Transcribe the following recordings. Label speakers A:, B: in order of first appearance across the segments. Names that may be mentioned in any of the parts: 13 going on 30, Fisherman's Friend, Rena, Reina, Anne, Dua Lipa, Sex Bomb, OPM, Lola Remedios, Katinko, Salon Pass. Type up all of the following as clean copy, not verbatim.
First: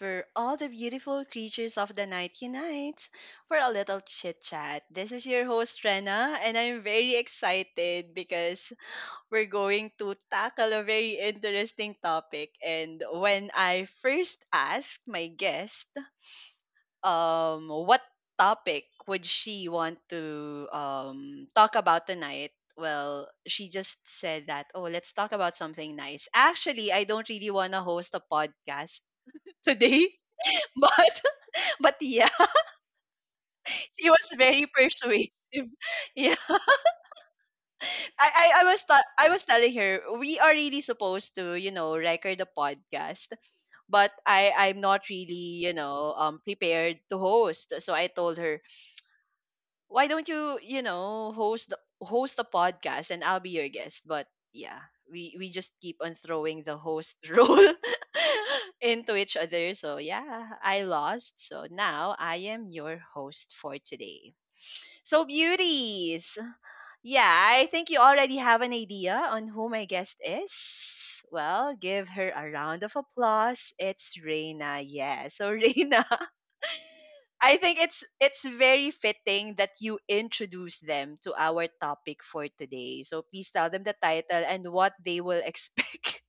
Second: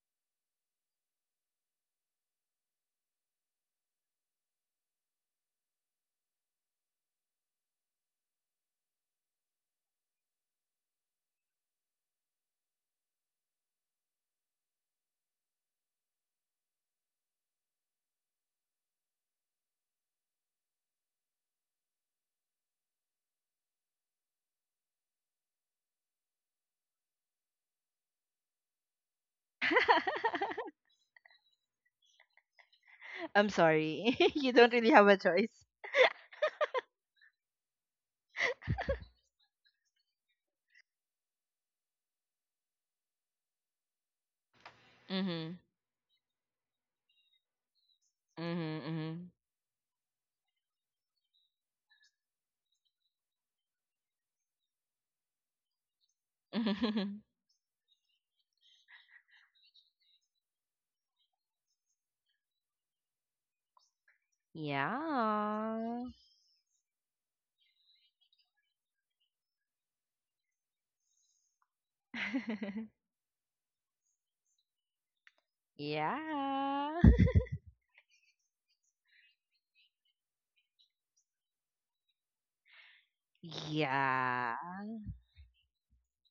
A: where all the beautiful creatures of the night unite for a little chit chat. This is your host, Rena, and I'm very excited because we're going to tackle a very interesting topic. And when I first asked my guest what topic would she want to talk about tonight? Well, she just said that, oh, let's talk about something nice. Actually, I don't really want to host a podcast today, but but yeah,
B: I'm
A: she
B: sorry.
A: was
B: You
A: very
B: don't really have a
A: persuasive.
B: choice.
A: Yeah, I was telling her we are really supposed to record a podcast, but I'm not
B: Mhm.
A: really prepared to host. So I told her,
B: Mhm.
A: why don't you, you know host the host a podcast, and I'll be your guest? But yeah, we just keep on throwing the host
B: Mhm.
A: role into each other. So yeah, I lost. So now I am your host for today. So
B: Yeah.
A: beauties, yeah, I think you already have an idea on who my guest is. Well, give her a round of applause. It's Reina! Yeah. So Reina,
B: Yeah.
A: I think it's very fitting that you introduce them to our topic for today. So please tell them the title
B: Yeah.
A: and what they will expect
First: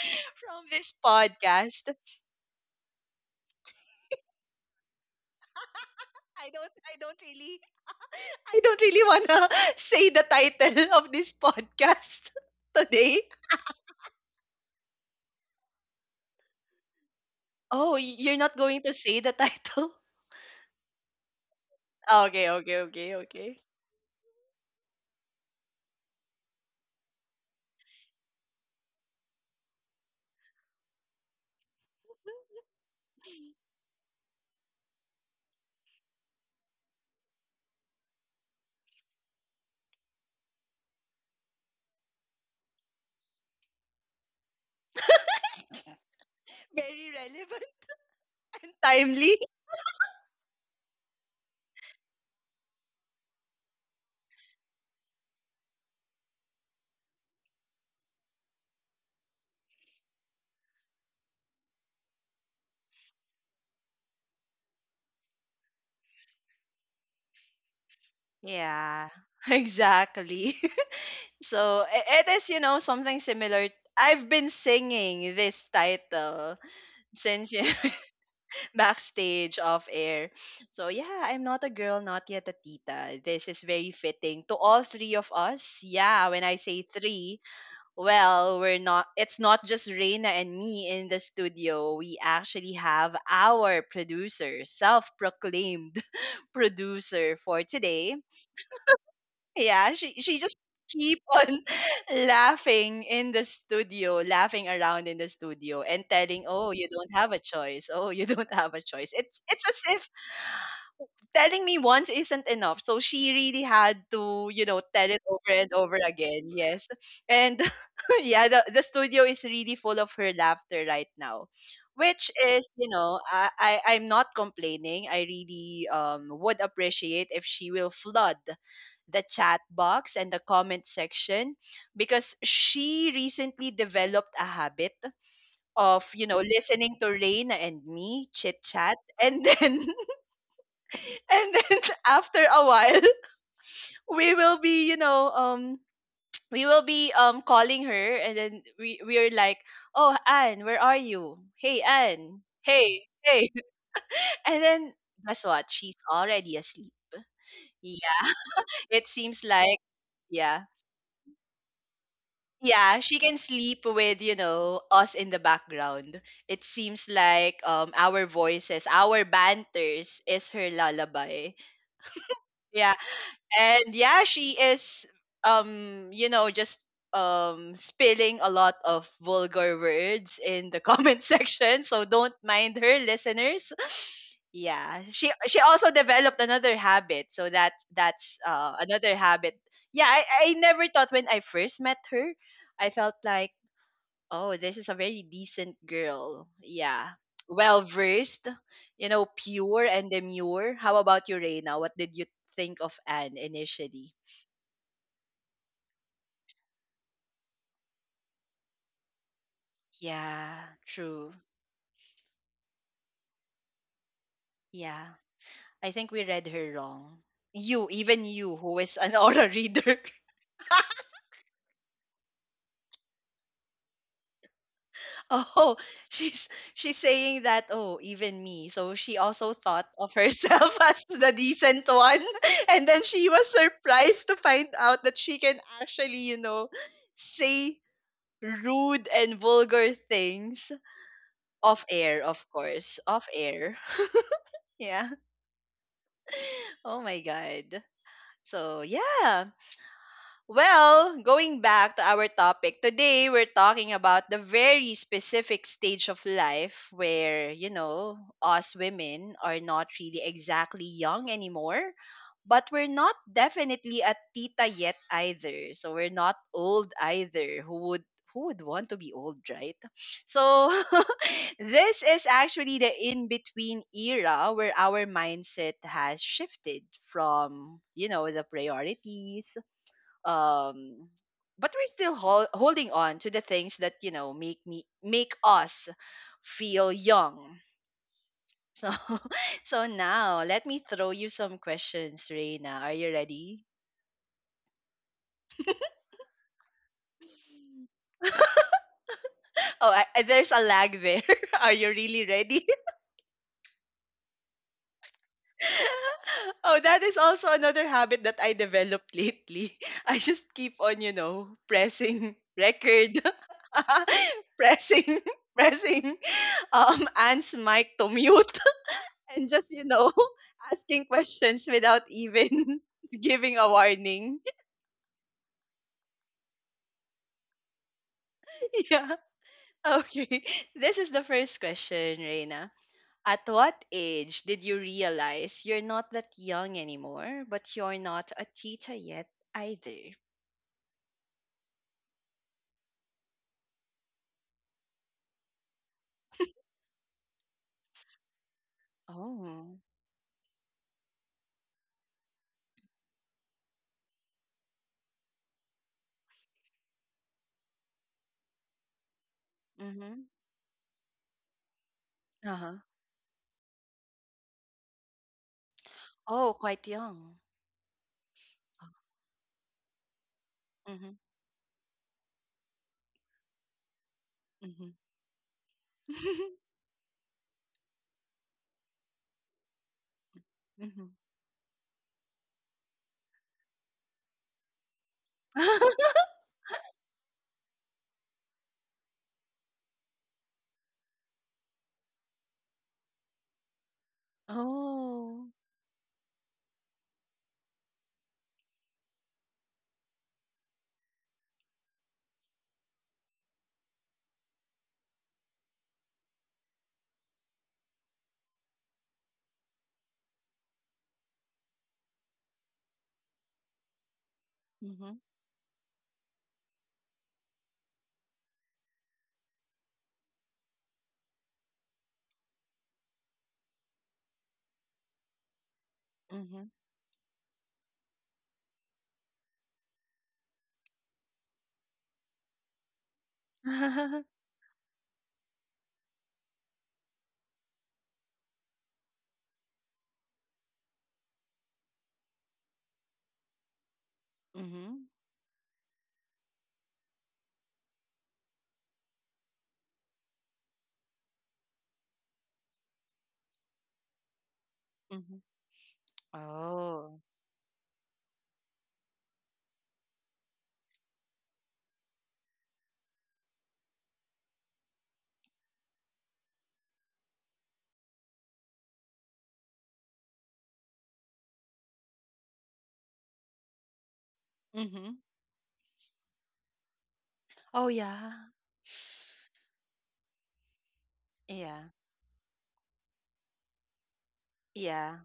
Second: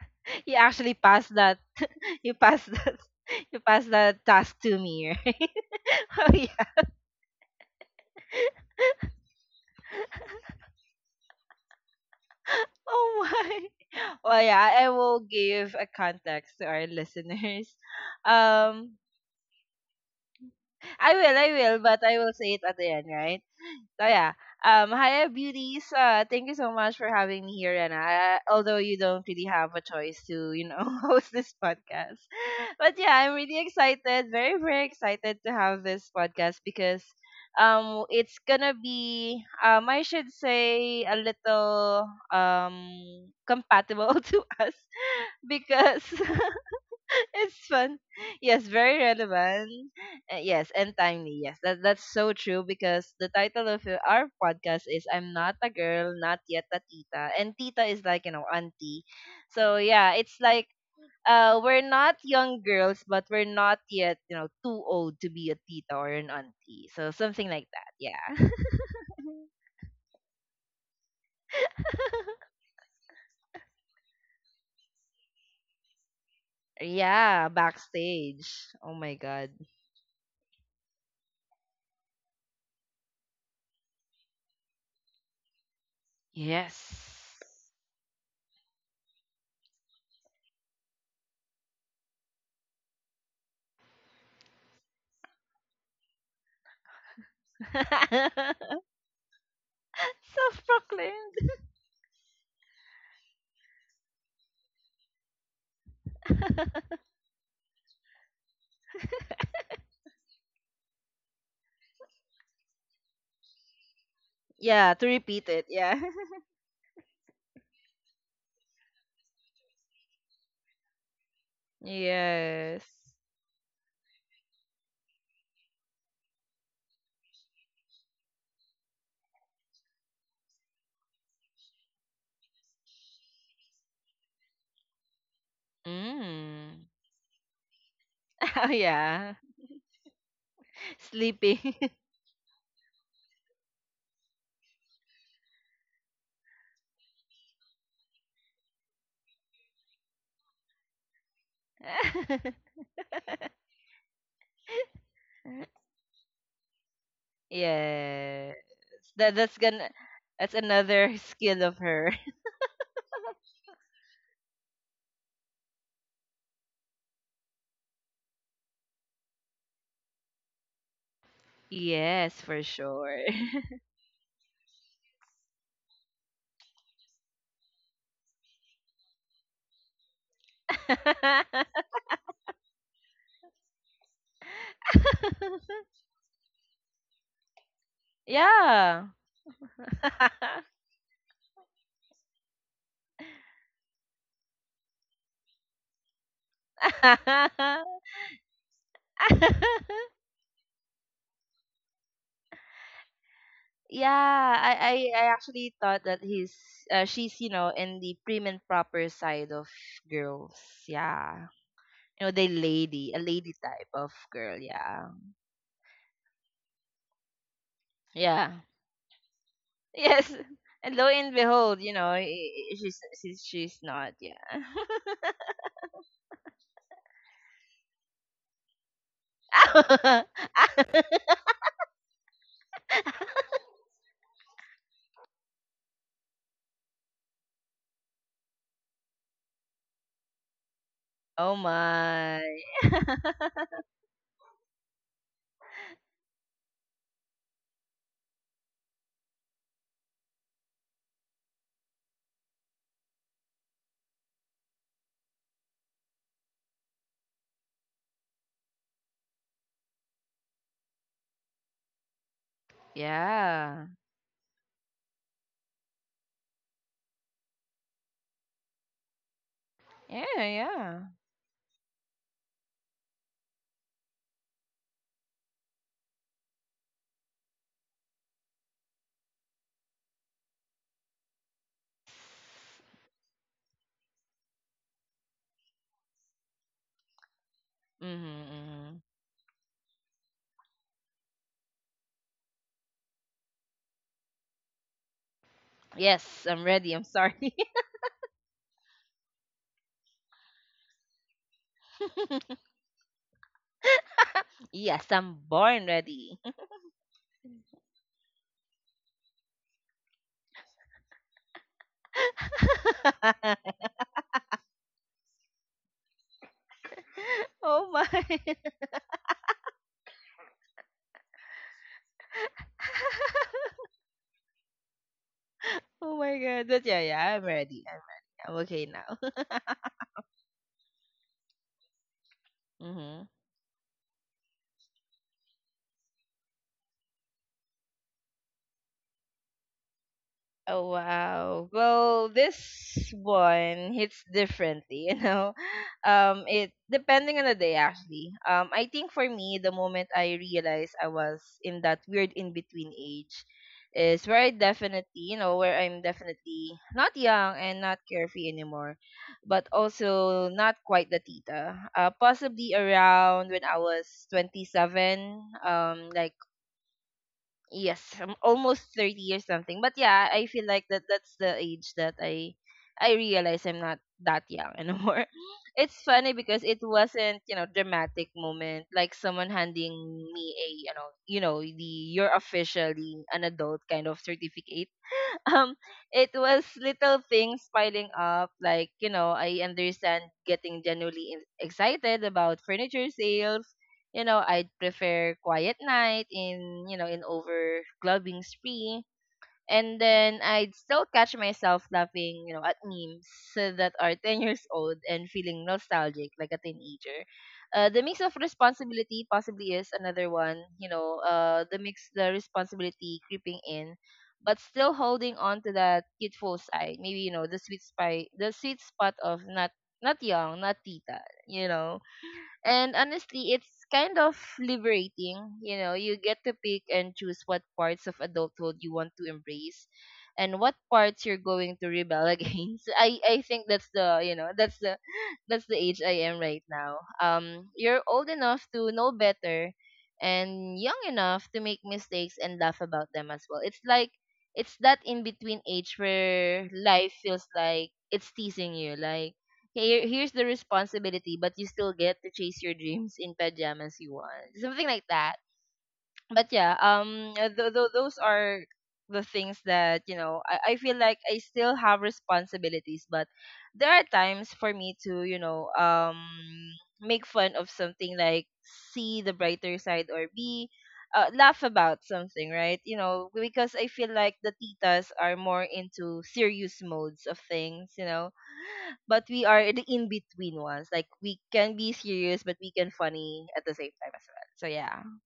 B: You
A: from this
B: actually passed that.
A: podcast.
B: You passed that. You passed that task to me, right? Oh,
A: I don't
B: yeah.
A: I don't really I don't really wanna say the title of this podcast today.
B: Oh, my. Well, yeah, I will give a context to our listeners.
A: Oh, y- you're not going to
B: Um,
A: say the title?
B: I will, but I will
A: Okay,
B: say it at
A: okay,
B: the end,
A: okay,
B: right?
A: okay.
B: So yeah. Hi, beauties. Thank you so much for having me here, Rena. I, although you don't really have a choice to, you know, host this podcast, but yeah, I'm really excited, very excited to have this podcast because, it's gonna be, I should say, a little compatible to us because
A: Very
B: it's
A: relevant,
B: fun. Yes, very
A: timely.
B: relevant. Yes, and timely. Yes, that's so true because the title of our podcast is "I'm Not a Girl, Not Yet a Tita," and Tita is like you know auntie. So yeah, it's like we're not young girls, but we're not yet you know too old to be a tita or an auntie. So something like that. Yeah.
A: Yeah, exactly. So it is, something similar. I've been singing this title
B: Yeah,
A: since you
B: backstage. Oh my god.
A: backstage off air. So yeah, I'm not a girl, not yet a tita. This is very fitting to all three of us. Yeah, when I say three,
B: Yes.
A: well, we're not. It's not just Reina and me in the studio. We actually have our producer, self-proclaimed producer for today. Yeah, she just keep
B: Self-proclaimed.
A: on laughing in the studio, laughing around in the studio and telling, "Oh, you don't have a choice. Oh, you don't have a choice." It's as if telling me once isn't enough. So she really had to,
B: Yeah, to
A: tell it
B: repeat
A: over
B: it.
A: and
B: Yeah.
A: over again. Yes. And yeah, the studio is really full of her laughter right now. Which is,
B: Yes.
A: I'm not complaining. I really would appreciate if she will flood the chat box and the comment section, because she recently developed a habit of,
B: Mm.
A: listening to Reina and me chit
B: Oh,
A: chat
B: yeah.
A: and then and
B: Sleeping.
A: then, after a while, we will be, you know, um we will be calling her, and then we're like, "Oh, Anne, where are you? Hey, Anne. Hey, hey." And then guess what? She's already asleep. Yeah.
B: Yes.
A: It
B: That
A: seems
B: that's
A: like
B: gonna that's
A: yeah.
B: another skill of her.
A: Yeah, she can sleep with, us in the background. It seems like our voices, our banters, is her lullaby.
B: Yes, for
A: Yeah.
B: sure.
A: And yeah, she is um just spilling a lot of vulgar words in the comment section, so don't mind her, listeners. Yeah, she also developed another habit, so that that's
B: Yeah.
A: another habit. Yeah, I never thought, when I first met her, I felt like, oh, this is a very decent girl. Yeah. Well versed, pure and demure. How about you, Reina? What did you think of Anne initially?
B: Yeah, I I actually thought that he's she's, you know, in the prim and proper side of girls.
A: Yeah, true.
B: Yeah. You know, the lady, a lady type of girl. Yeah.
A: Yeah. I think we read her wrong. You, even you,
B: Yeah.
A: who is an aura reader.
B: Yes. And lo and behold, you know, she's she's not. Yeah.
A: Oh, she's saying that, oh, even me. So she also thought of herself as the decent one. And then she was surprised to find out that she can actually, say rude and vulgar things,
B: Oh
A: off air,
B: my.
A: of course. Off air. Yeah. Oh my God. So yeah. Well, going back to our topic, today we're talking about the very specific stage of life where, us women are not really exactly young anymore, but we're not
B: Yeah.
A: definitely a tita yet either. So we're not old either. Who would want to be old, right?
B: Yeah.
A: So
B: Yeah.
A: this is actually the in-between era where our mindset has shifted from, the priorities, um but we're still holding on to the things that make us feel young.
B: Mm-hmm.
A: So
B: Mm-hmm.
A: so now let me throw you some questions, Reina. Are you ready?
B: Yes, I'm ready. I'm sorry.
A: Oh, there's a lag there. Are you really ready?
B: Yes, I'm born ready.
A: Oh, that is also another habit that I developed lately. I just keep on pressing record pressing pressing Anne's
B: Oh
A: mic
B: my.
A: to mute, and just asking questions without even giving a warning.
B: Oh my god. But yeah, yeah, I'm ready. I'm ready. I'm okay
A: Yeah.
B: now.
A: Okay, this is the first question, Reina.
B: Hmm.
A: At what age did you realize you're not that young anymore, but you're not a tita yet either?
B: Oh wow. Well, this one hits differently, you know. It depending on the day actually. I think for me
A: Oh.
B: the moment I realized I was in that weird in between age is where I definitely, you know, where I'm definitely not young and not carefree anymore, but
A: Mm-hmm.
B: also not quite the tita. Possibly
A: Uh-huh.
B: around when I was 27, like
A: Oh, quite young.
B: yes, I'm almost
A: Uh,
B: 30 or something. But yeah, I feel like that
A: mm-hmm
B: that's the age that I realize I'm not that young
A: Mm-hmm.
B: anymore. It's funny because it wasn't, you know, dramatic moment like someone handing me a,
A: Mm-hmm.
B: the you're officially an adult kind of certificate. um it was little things piling up like you know I understand getting genuinely excited about furniture sales, you know, I'd prefer
A: Oh.
B: quiet night in you know in over clubbing spree. And then I'd still catch myself laughing, you know, at memes that are 10 years old and feeling nostalgic like a teenager. The mix of responsibility possibly is another one, you know, the mix, The responsibility creeping in, but still
A: Mm-hmm.
B: holding on to that youthful side. Maybe, you know, the sweet spot of not, not young, not tita, you know. And honestly, it's kind of liberating. You know, you get to
A: Mm-hmm.
B: pick and choose what parts of adulthood you want to embrace and what parts you're going to rebel against. I think that's the, you know, that's the that's the age I am right now. You're old enough to know better and young enough to make mistakes and laugh about them as well. It's that
A: Mm-hmm.
B: in between age where life feels like it's teasing you, like here's the responsibility, but you still get to chase your dreams in pajamas you want. Something like that.
A: Mm-hmm.
B: But yeah,
A: Oh.
B: those are the things that, you know, I feel like I still have responsibilities, but there are times for me to, you know, make fun of something, like see the brighter side, or be, laugh about something, right? You know, because I feel like the titas
A: Mm-hmm.
B: are more into serious modes of
A: Oh,
B: things, you know,
A: yeah.
B: but we are the in between ones. Like we can be
A: Yeah.
B: serious, but we can funny at the same time as well. So yeah.
A: Yeah.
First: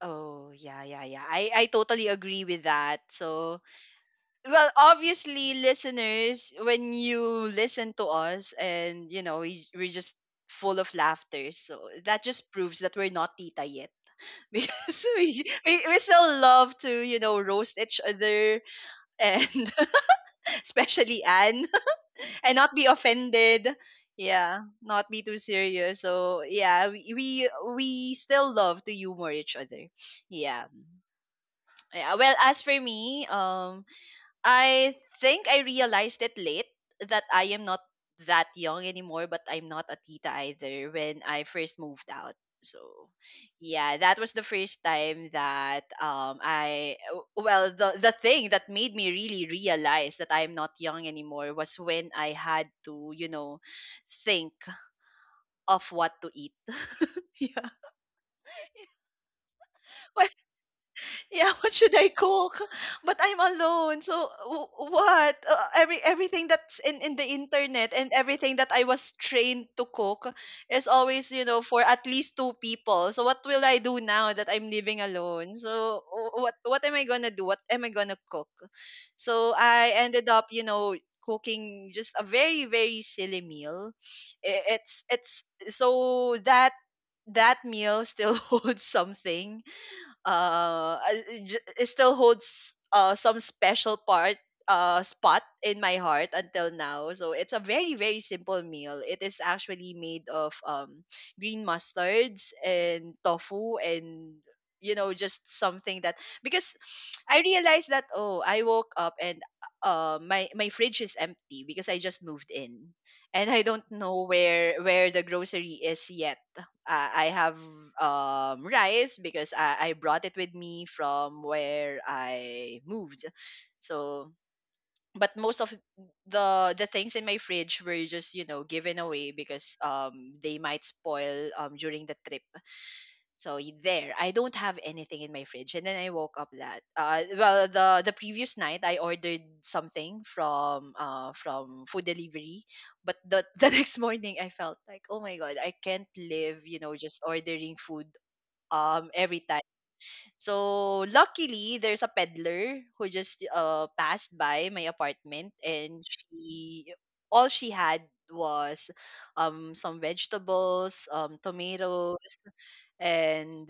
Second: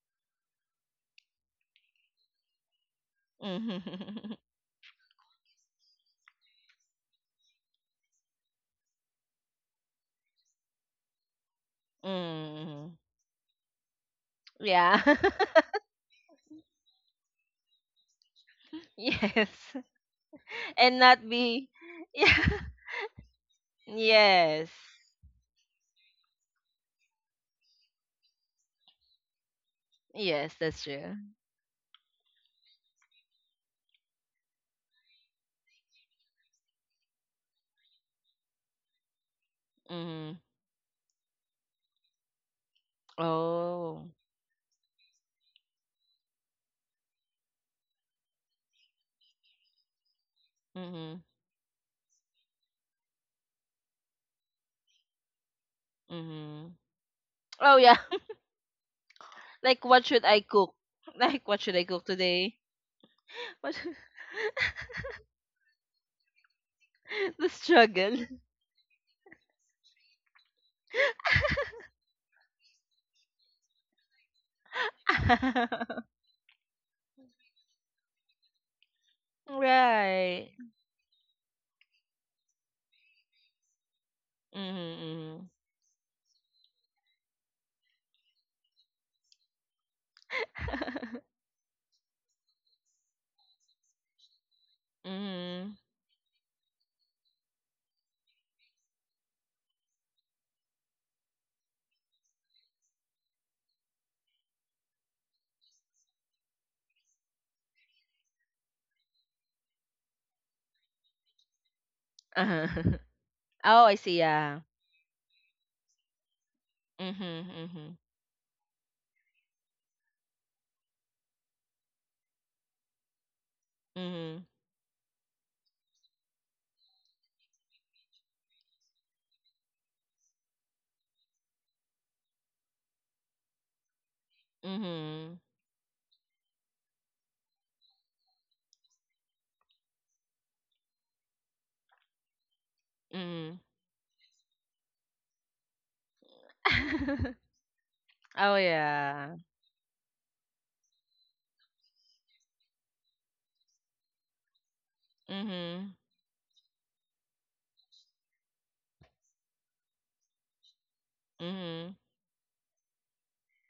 A: Oh, yeah, yeah, yeah. I totally agree with that. So,
B: Mm-hmm.
A: well, obviously, listeners, when you listen to us and, we're just full of laughter. So that just proves
B: Mm.
A: that we're not tita yet
B: Yeah.
A: because we still love to, roast each other,
B: Yes.
A: and
B: And
A: especially
B: not
A: Anne.
B: be. Yeah.
A: And not be offended. Yeah,
B: Yes.
A: not be too serious. So yeah, we still love to humor each other.
B: Yes,
A: Yeah.
B: that's true.
A: Yeah. Well, as for me, I think I realized it late, that I am not that young anymore, but I'm not a tita
B: Mm-hmm.
A: either, when I first moved out. So, yeah,
B: Oh.
A: that was the first time that, well, the thing that made me really realize that I'm not young
B: Mm-hmm.
A: anymore was when I had to think of what to eat.
B: Mm-hmm.
A: Yeah,
B: Oh yeah. Like what should I cook? Like
A: yeah,
B: what
A: what
B: should I
A: should
B: cook
A: I
B: today?
A: cook? But I'm
B: What? Should-
A: alone. So what? Everything that's in the
B: The
A: internet and
B: struggle.
A: everything that I was trained to cook is always, for at least two people. So what will I do now that I'm living alone? So what am I going to do? What am I going to cook? So I ended up,
B: Right.
A: cooking just a very very silly meal. I- It's
B: Mm-hmm.
A: it's so that that meal still holds something. uh, I- j- it still holds, some special part spot
B: Mhm.
A: in my heart until now. So it's a very very simple meal. It is actually made of green mustards and tofu, and just something that, because I realized that, oh, I woke up, and my fridge is empty because I just moved in,
B: Uh-huh.
A: and I
B: Oh,
A: don't
B: I see.
A: know
B: Yeah.
A: where the grocery is yet. I
B: Mhm.
A: have
B: Mhm.
A: rice because I brought it with me from where I moved. So,
B: Mhm.
A: but most of the things in my fridge were just given away because they might spoil, during the trip. So there, I don't have anything in
B: Mhm.
A: my fridge, and then I woke up that. Well, the previous night I ordered something from from food delivery, but the
B: Mhm.
A: the next morning I felt like, oh my god, I can't live, just ordering food
B: Oh yeah.
A: every time. So luckily, there's a peddler who just passed by my apartment,
B: Mhm.
A: and she all she had was some vegetables,
B: Mhm.
A: tomatoes and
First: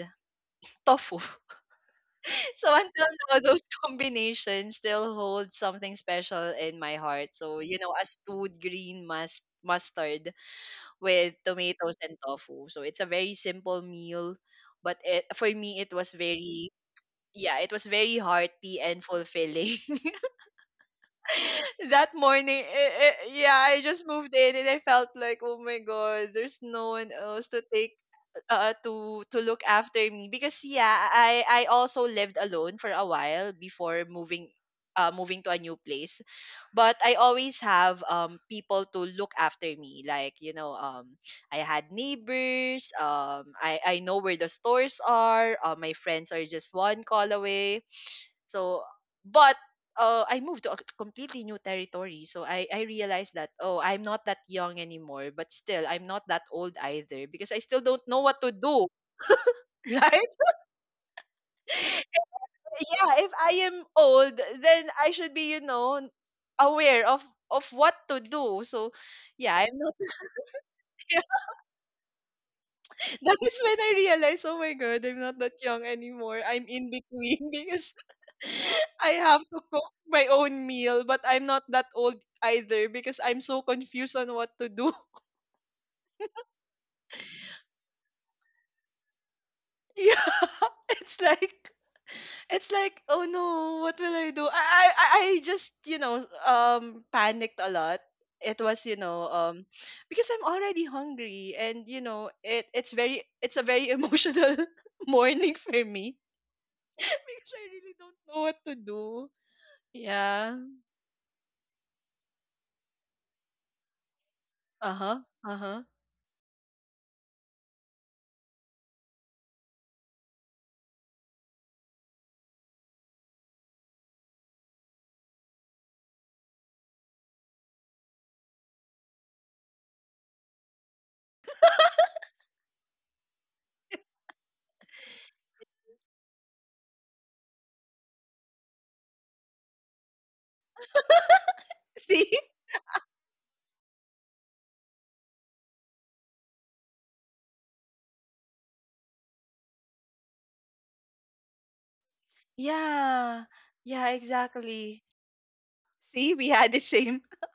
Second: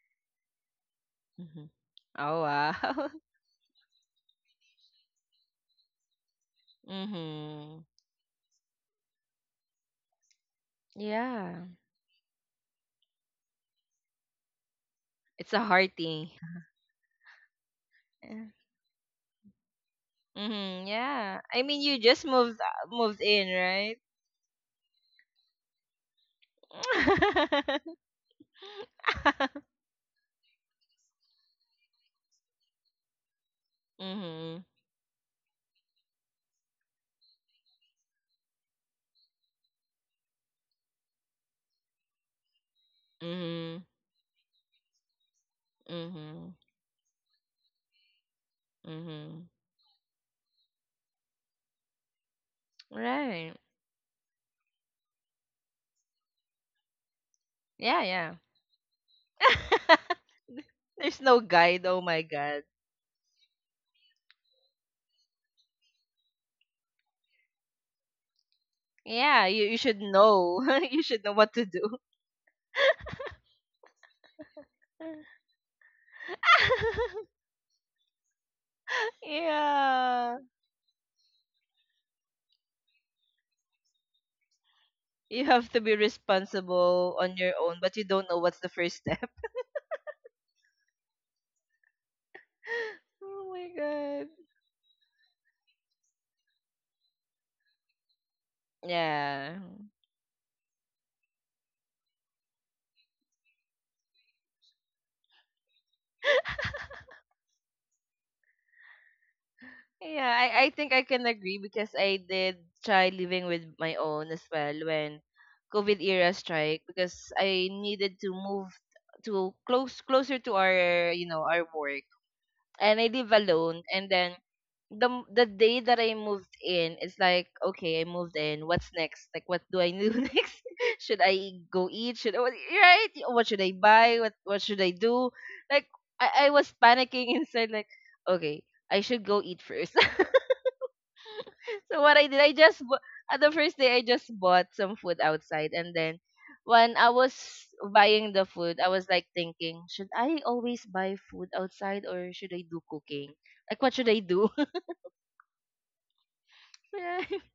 A: tofu.
B: Mhm. Oh
A: So
B: wow.
A: until now, those combinations still hold something special in my heart. So,
B: Mhm.
A: a stewed green mustard with
B: Yeah.
A: tomatoes and tofu. So it's a very simple meal, but it, for
B: It's a
A: me, it was
B: hearty.
A: very, yeah, it was very
B: Yeah.
A: hearty and fulfilling.
B: Mhm. Yeah. I mean, you
A: That
B: just moved
A: morning,
B: moved in,
A: yeah, I
B: right?
A: just moved in, and I felt like, oh my god, there's no one else to take to look after me, because yeah, I also lived alone for a while before moving
B: Mhm.
A: moving to a new place. But I always have people to look after me. Like, I had neighbors,
B: Mhm.
A: I know where the stores are. My friends are
B: Mhm.
A: just one call away. So,
B: Mhm.
A: but I moved to a completely new territory. So I realized that,
B: Right.
A: oh, I'm not that young anymore, but still, I'm not that old either, because I still don't
B: Yeah.
A: know
B: Yeah.
A: what to do, right?
B: There's no guide. Oh my god.
A: Yeah, if I am old, then I should be, aware of what to do. So,
B: Yeah,
A: yeah,
B: you
A: I'm not.
B: should know. You should know what to do.
A: That is when I realized, oh my god, I'm not that young anymore. I'm in between because I have to cook my
B: Yeah.
A: own meal, but I'm not that old either because I'm so confused on what to do.
B: You have to be responsible on your own, but you don't know what's the first step.
A: Yeah, it's like it's like oh no,
B: Oh my
A: what will
B: god.
A: I do? I just panicked a lot. It was
B: Yeah.
A: because I'm already hungry, and you know it's a very emotional morning for me because I really don't know what to do.
B: Yeah,
A: Yeah.
B: I, I think I can agree because I did try living with my own as well
A: Uh
B: when
A: huh. Uh huh.
B: COVID era strike because I needed to move to closer to our you know our work and I live alone. And then the day that I moved in, it's like, okay, I moved in. What's next? Like, what do I do next? Should I go eat? Should I, right? What should I buy? What should I do? Like, I was panicking inside. Like, okay, I should go eat first. So what I
A: See.
B: did, at the first day, I just bought some food outside, and then when I was buying the food, I was like thinking, should I always buy food outside or should I do cooking?
A: Yeah.
B: Like, what should
A: Yeah,
B: I do?
A: exactly. See, we had the same.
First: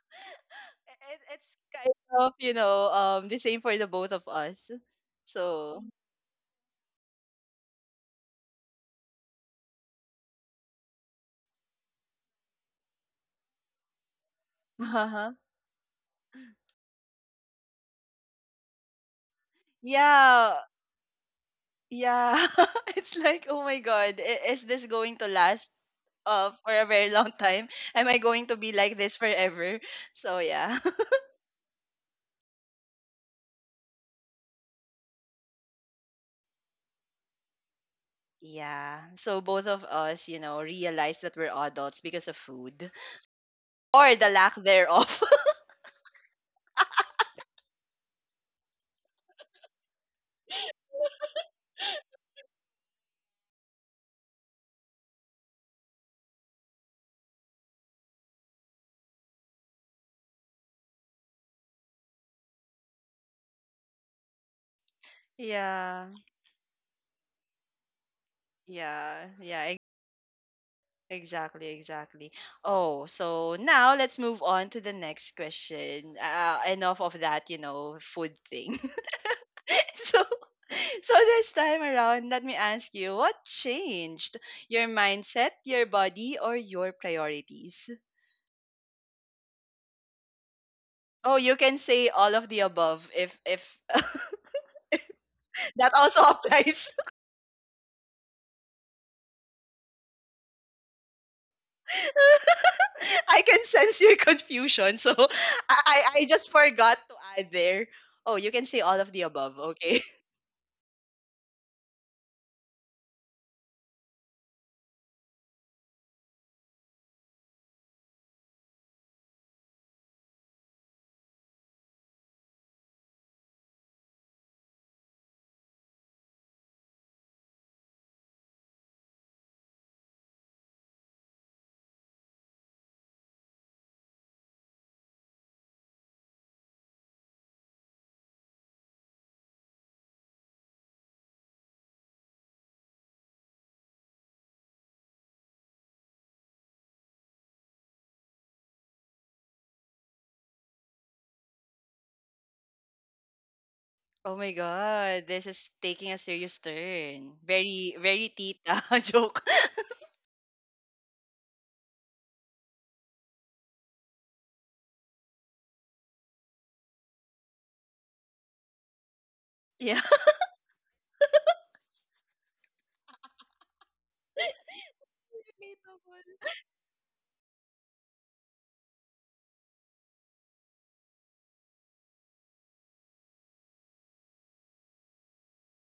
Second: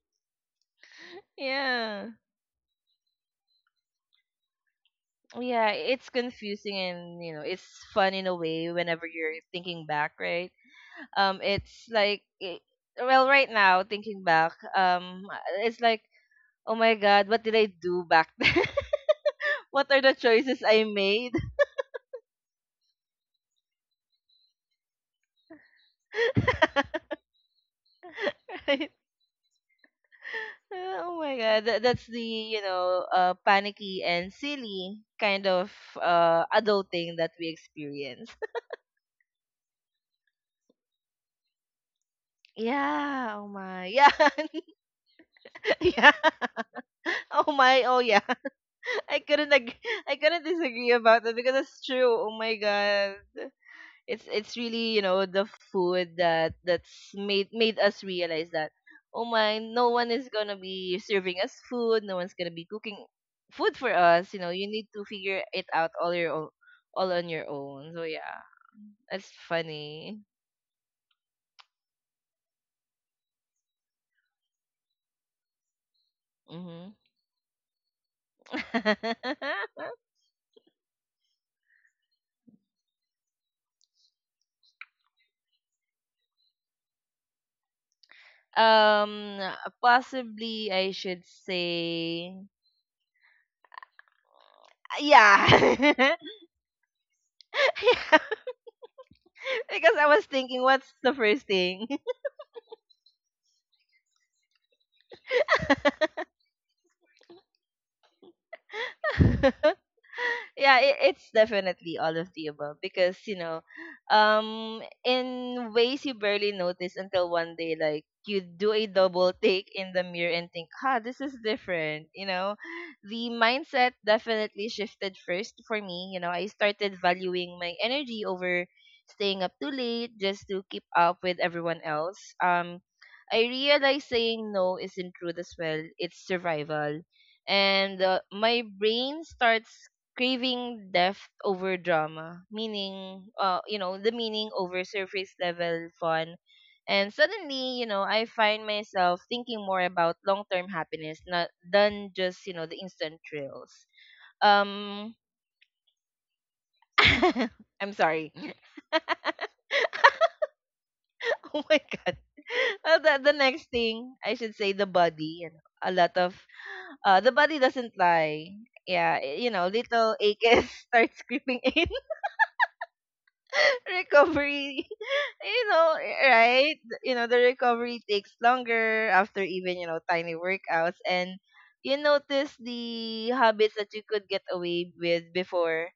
A: It's kind
B: Yeah.
A: of, you know, the same for the both of us.
B: Yeah,
A: So,
B: it's confusing and you know, it's fun in a way whenever you're thinking back, right? It's like well, right now thinking back,
A: uh
B: it's like, "Oh my god, what did I do back then? What are the
A: yeah,
B: choices I made?"
A: yeah. It's like, oh my God, I- is this going to last for a very long time? Am I going to be
B: Right?
A: like this forever? So, yeah.
B: Oh my god, that's the, you know, panicky and silly kind of adulting that we experience.
A: Yeah. So both of us, you know, realized that we're adults because of food,
B: Yeah, oh my. Yeah.
A: or the lack thereof.
B: Yeah. Oh my, oh yeah. I couldn't ag- I couldn't disagree about that because it's true. Oh my god. It's really, you know, the food that that's made made us realize that oh my, no one is going to be serving us food, no one's going to be cooking food for us, you know. You need to figure it out
A: yeah.
B: all on your own. So yeah, that's
A: Yeah. Yeah.
B: funny.
A: Exactly, exactly. Oh, so now let's move on to the next question.
B: Mhm.
A: Enough of that, you know, food thing. so, so this time around, let me ask you, what changed your mindset, your body, or your priorities?
B: um Possibly I should
A: Oh, you can say all
B: say
A: of the above if that
B: yeah.
A: also applies.
B: Because I was thinking what's the first thing.
A: I can sense your confusion, so I just forgot to add there. Oh, you can say all of the above. Okay.
B: Yeah, it's definitely all of the above because you know, in ways you barely notice until one day, like you do a double take in the mirror and think, "Ha, this is different." You know, the mindset definitely shifted first for me. You know, I started valuing my energy over staying up too late just to keep up with everyone else. I realized saying no isn't rude as well; it's survival. And my brain starts craving depth over drama, meaning, you know, the meaning over surface level fun. And suddenly, you know, I find myself thinking more about long term happiness not than just, you know, the instant thrills.
A: Oh my
B: Um,
A: God, this is taking a serious turn.
B: I'm
A: Very, very
B: sorry.
A: tita joke.
B: Oh my god. The next thing I should say the body. You know, a lot of the body doesn't lie. Yeah, you know,
A: Yeah.
B: little aches start screaming in recovery. You know, right, you know the recovery takes longer after even you know tiny workouts. And you notice the habits that you could get away with before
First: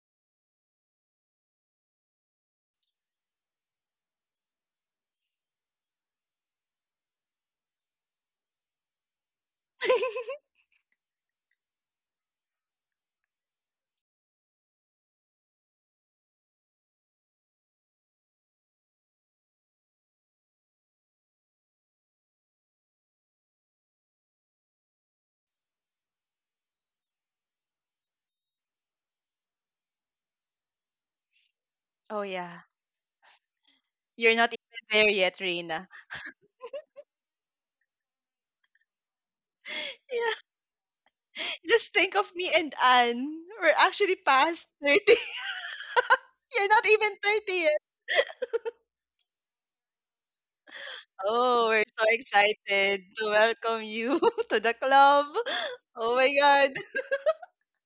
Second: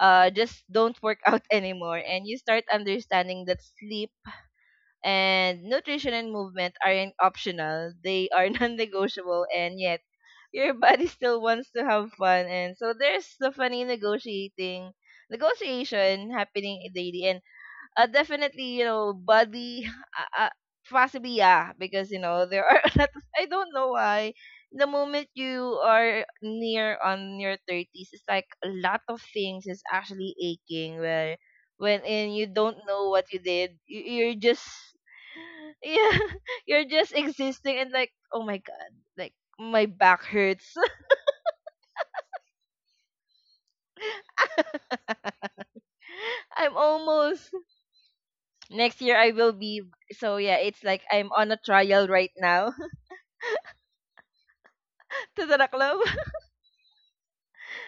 B: just don't work out anymore. And you start understanding that sleep and nutrition and movement aren't optional, they are non-negotiable. And yet your body still wants to have fun, and so there's the funny negotiating negotiation happening daily. And definitely, you know, body, uh, uh, possibly, yeah, because, you know, there are, a lot of- I don't know why, the moment you are near on your 30s, it's like a lot of things is actually aching where, when
A: Oh
B: and you
A: yeah.
B: don't know what you did, you're
A: You're not
B: just,
A: even there yet, Reina.
B: yeah, you're just existing and like, oh my God, like, my back
A: Yeah.
B: hurts.
A: Just think of me and Anne. We're actually past 30. You're
B: I'm
A: not even
B: almost
A: 30 yet.
B: next year I will be so yeah, it's like I'm on a
A: Oh, we're so
B: trial right now.
A: excited to welcome you to the club.
B: To the club.
A: Oh my God.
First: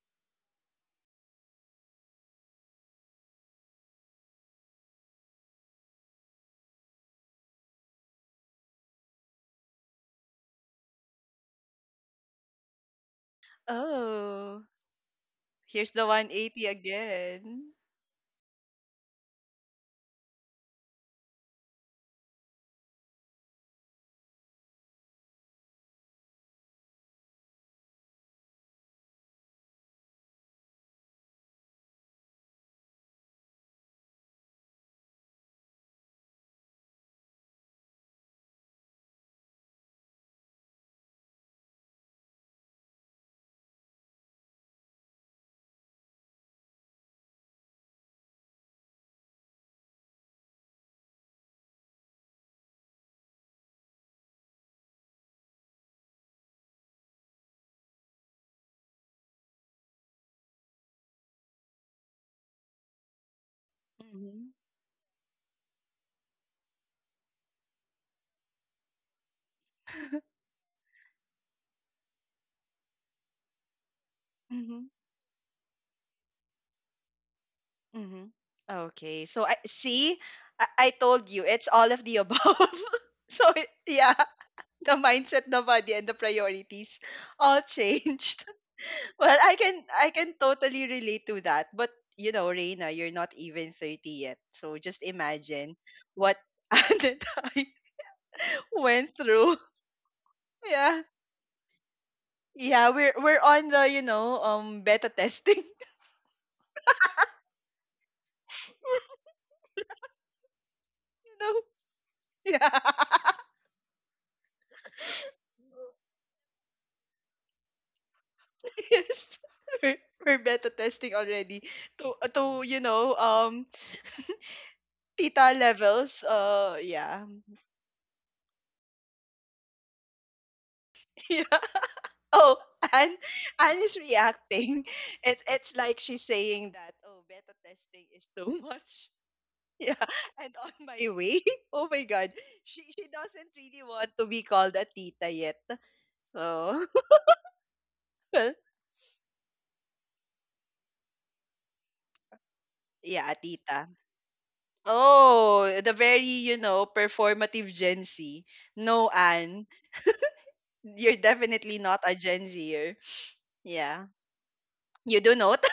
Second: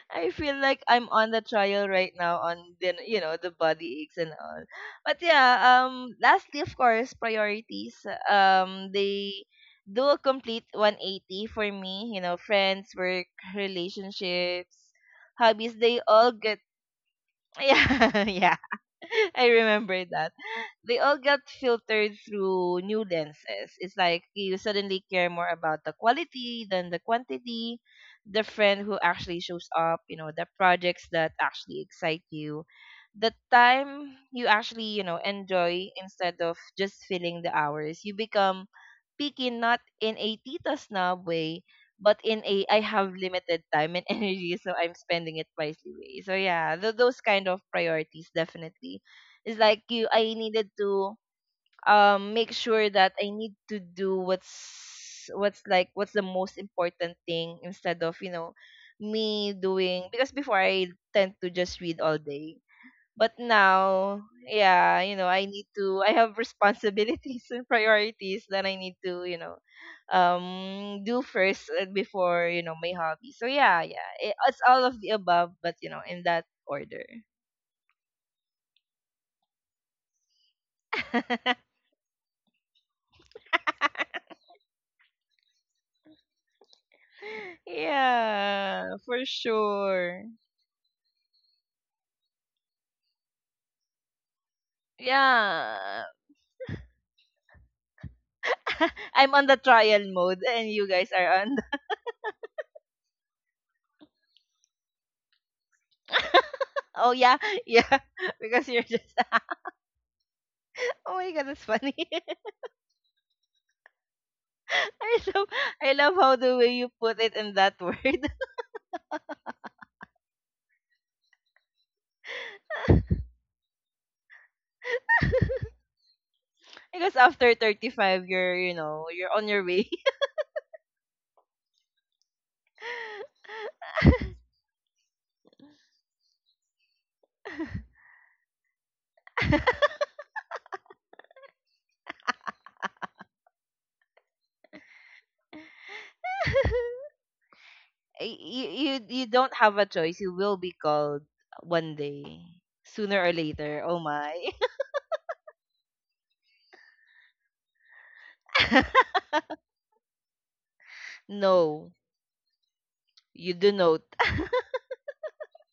B: I feel like I'm on the trial right now on the you know the body aches and all. But yeah, lastly of course priorities. They do a complete 180 for me, you know, friends, work,
A: Oh,
B: relationships, hobbies,
A: here's
B: they
A: the
B: all get
A: 180 again.
B: yeah, yeah. I remember that. They all got filtered through new lenses. It's like you suddenly care more about the quality than the quantity, the friend who actually shows up, you know, the projects that actually excite you, the time you actually, you know, enjoy instead of just filling the hours. You become speaking not in a tita snob way, but in a I have limited time and energy, so I'm spending it wisely way. So yeah, those kind of priorities definitely. It's like you, I needed to make sure that I need to do what's the most important thing instead of, you know, me doing because before I tend to just read all day but now,
A: Mm-hmm.
B: yeah, you know, I need to, I have responsibilities and priorities that I need to, you know, do first before, you know, my hobby. So yeah, yeah, it's
A: Mm-hmm.
B: all of the above, but, you know, in that order.
A: Mm-hmm. Okay. So I see, I told you it's all of the above. so it, yeah, the mindset, the body, and the priorities all changed.
B: Yeah, for
A: well, I can I
B: sure.
A: can totally relate to that. But you know, Reina, you're not even 30 yet. So just imagine
B: Yeah.
A: what Anne and I went
B: I'm on
A: through.
B: the trial mode and you
A: Yeah.
B: guys are on the,
A: Yeah, we're on the, you know, beta testing, you
B: oh yeah, yeah, because you're just, oh my God,
A: know.
B: that's funny.
A: Yeah.
B: I love I love how the way you put it in that word.
A: Yes. We're we're beta testing already to you know theta levels.
B: Because
A: Yeah.
B: after 35 you're, you know, you're on your way.
A: yeah. Oh, Anne Anne is reacting. It's like she's saying that oh beta testing is too much. Yeah, and on my way. Oh my god. She doesn't really want to be called a tita yet. So
B: Y-
A: well,
B: you, you you don't have a choice. You will be called one day, sooner
A: yeah,
B: or
A: a
B: later.
A: tita.
B: Oh my.
A: Oh, the very, you know, performative Gen Z. No, Anne. You're definitely
B: No,
A: not a Gen Zer.
B: you do not.
A: Yeah. You do note?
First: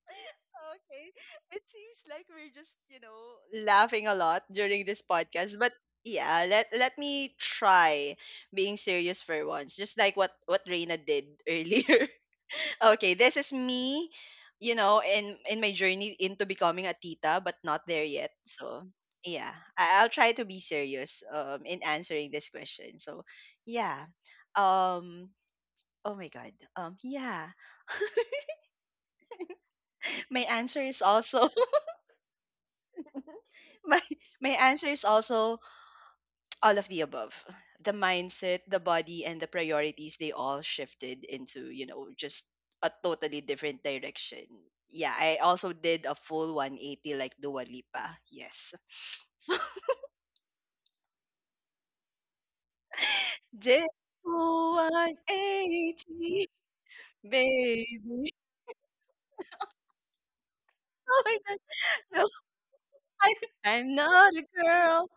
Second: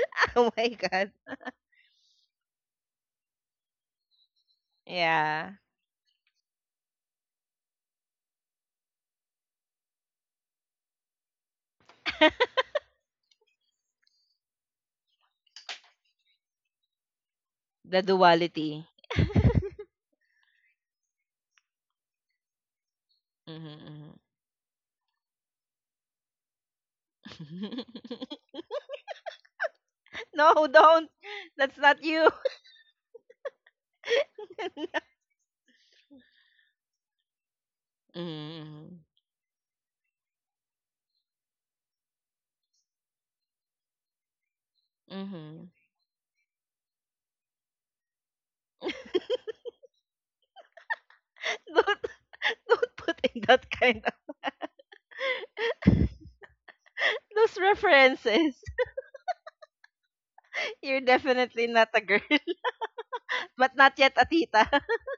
B: Oh my
A: okay.
B: god.
A: It seems like we're just, you know, laughing a lot during this
B: Yeah,
A: podcast. But yeah, let me try being serious for once. Just like what Reina did earlier. okay, this is me, you know, in my journey into becoming a tita, but not
B: the
A: there yet. So
B: duality.
A: yeah, I'll try to be serious in answering this question. So
B: Mhm,
A: yeah.
B: mhm.
A: Um oh my God. Yeah. My
B: No,
A: answer is
B: don't.
A: also
B: That's not you.
A: my my answer is also all of the above. The mindset, the
B: Mm-hmm.
A: body, and the priorities, they all shifted into, you know, just a totally different direction. Yeah, I
B: Mm-hmm.
A: also did a full 180 like Dua Lipa. Yes. So
B: Don't put in that
A: did
B: kind of
A: full 180,
B: those
A: baby.
B: references. You're
A: Oh my God.
B: definitely not a girl,
A: No, I,
B: but
A: I'm
B: not yet a
A: not a
B: tita.
A: girl,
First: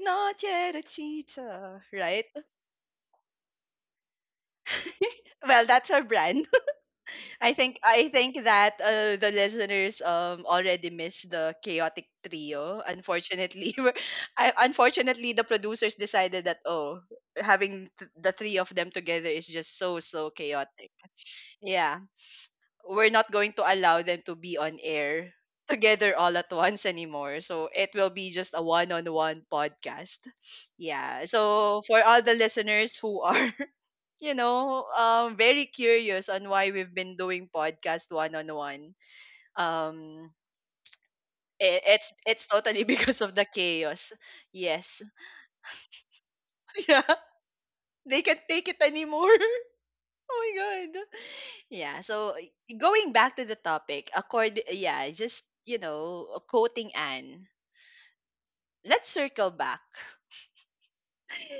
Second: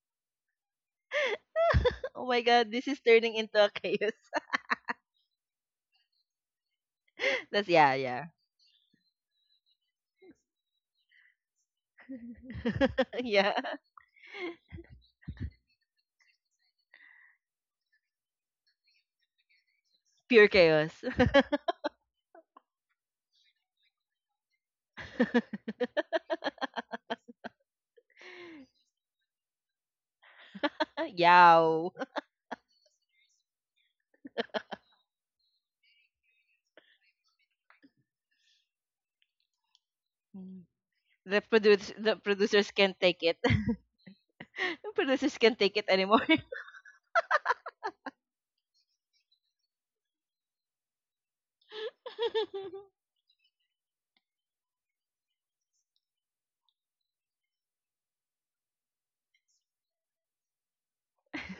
A: not yet a cheetah,
B: Oh
A: right?
B: my god, this is turning into a chaos.
A: Well, that's our brand.
B: That's yeah,
A: I
B: yeah,
A: think that the listeners already missed the chaotic trio.
B: yeah.
A: Unfortunately, we're- I, unfortunately the producers decided that oh, having th- the three of them together is just so
B: Pure
A: chaotic.
B: chaos.
A: Yeah, we're not going to allow them to be on air together all at once anymore. So it will be just a one-on-one podcast. Yeah. So
B: Yow.
A: for all the listeners who are you know, very curious on why we've been doing podcast one on one. Um,
B: The
A: I-
B: produce the
A: it's
B: producers
A: totally
B: can't
A: because
B: take
A: of
B: it.
A: the chaos.
B: The
A: Yes,
B: producers can't take it anymore.
A: yeah, they can't take it anymore. oh my god. Yeah. So y- going back to the topic, accord. Yeah, just you know, quoting Anne. Let's circle back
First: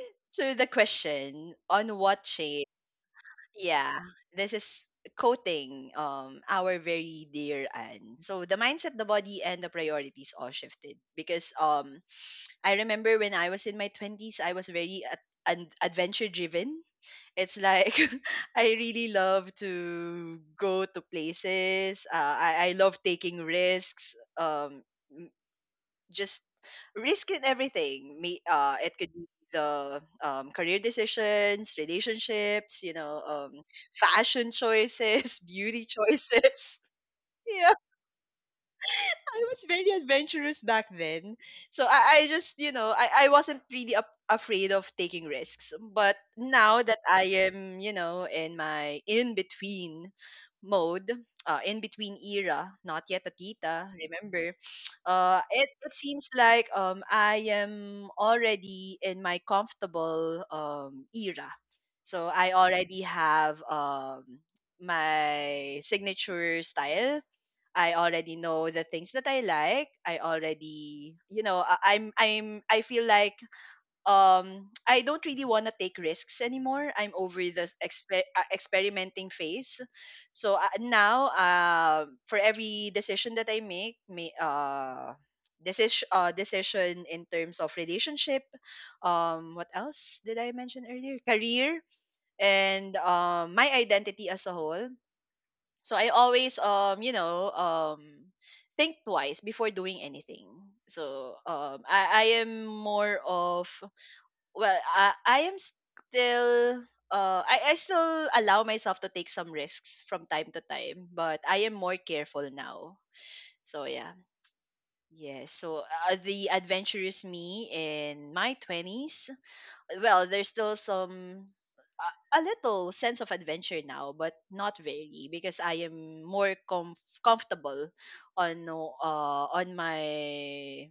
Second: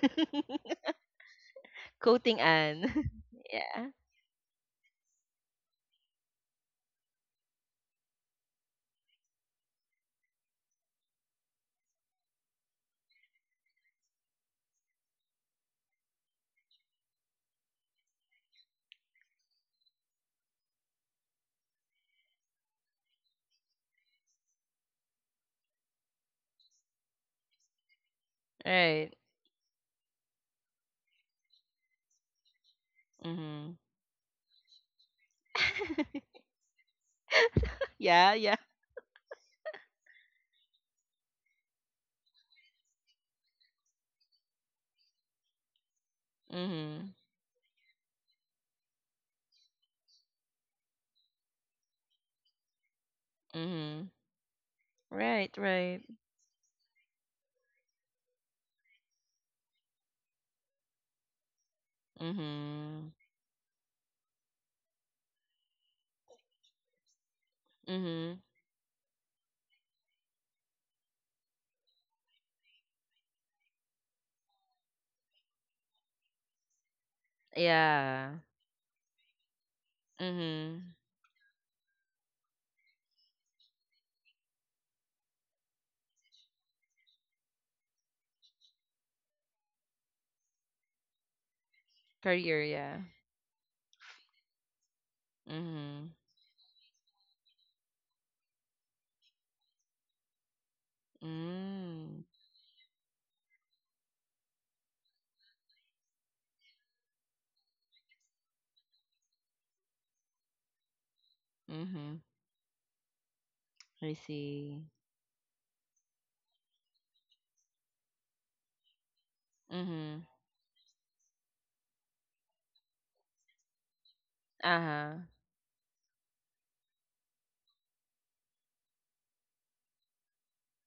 A: to the question on what.
B: Quoting Anne. Yeah.
A: Yeah, this is quoting our very dear Anne. So the mindset, the body, and the priorities all shifted because I remember when I was in my twenties, I was very ad- an adventure driven. It's like I really love to go to places. I love taking risks. Just risking everything. Me, it could
B: Right.
A: be the career decisions, relationships, you know,
B: Hmm.
A: fashion choices, beauty choices. Yeah,
B: Yeah, yeah.
A: I was very adventurous back then. So I just, you know, I wasn't really up, afraid of taking risks. But now that
B: Mm-hmm.
A: I am, you know, in my in between mode, in between era, not yet a tita,
B: Hmm.
A: remember.
B: Right,
A: It, it
B: right.
A: seems like I am already in my comfortable era. So I already
B: Hmm.
A: have my signature style. I already
B: Hmm.
A: know the things that I like. I already, you know, I'm, I feel like I don't really want to take risks anymore. I'm over the exper-
B: Yeah.
A: experimenting phase. So
B: Mhm.
A: now, for every decision that I make, may decision decision in terms of relationship, what else did I mention earlier? Career
B: Career,
A: and
B: yeah.
A: my identity as a whole. So I
B: Mhm.
A: always think twice before doing anything. So I
B: Mm.
A: am more of well I am still I still allow myself to take some risks from time to time, but I am more
B: Mhm.
A: careful now. So yeah.
B: I see.
A: Yeah, so the adventurous me in my 20s, well
B: Mhm.
A: there's still some a little sense of adventure now, but not
B: Uh-huh.
A: very because I am more comf- comfortable on my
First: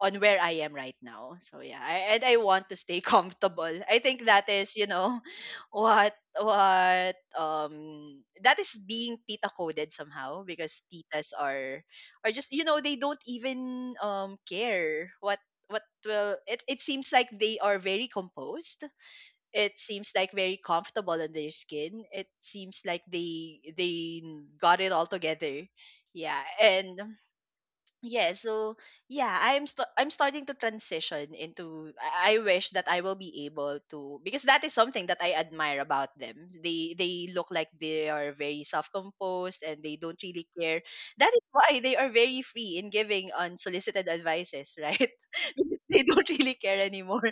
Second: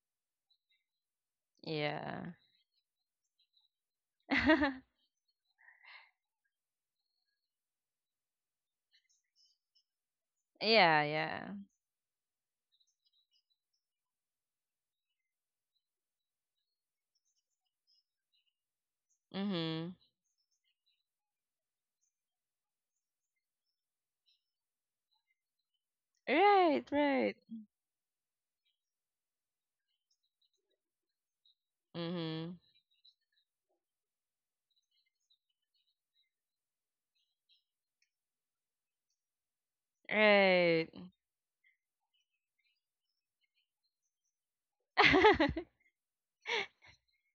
A: on where I am right now. So yeah, I, and
B: Yeah.
A: I want to stay comfortable. I think that is, you know, what what that is being tita coded somehow because
B: Yeah,
A: titas
B: yeah.
A: are just you know they don't even care what will it, it seems like they are very composed, it
B: Mhm.
A: seems like very comfortable in their skin, it seems like they got it all together. Yeah,
B: Right,
A: and
B: right.
A: yeah so yeah I'm st- I'm starting to transition into I
B: Mhm.
A: wish that I will be able to, because that is something that I admire about them. They look like they are very self-composed and they don't really care.
B: Right.
A: That is why they are very free in giving unsolicited advices, right? Because they don't really care anymore.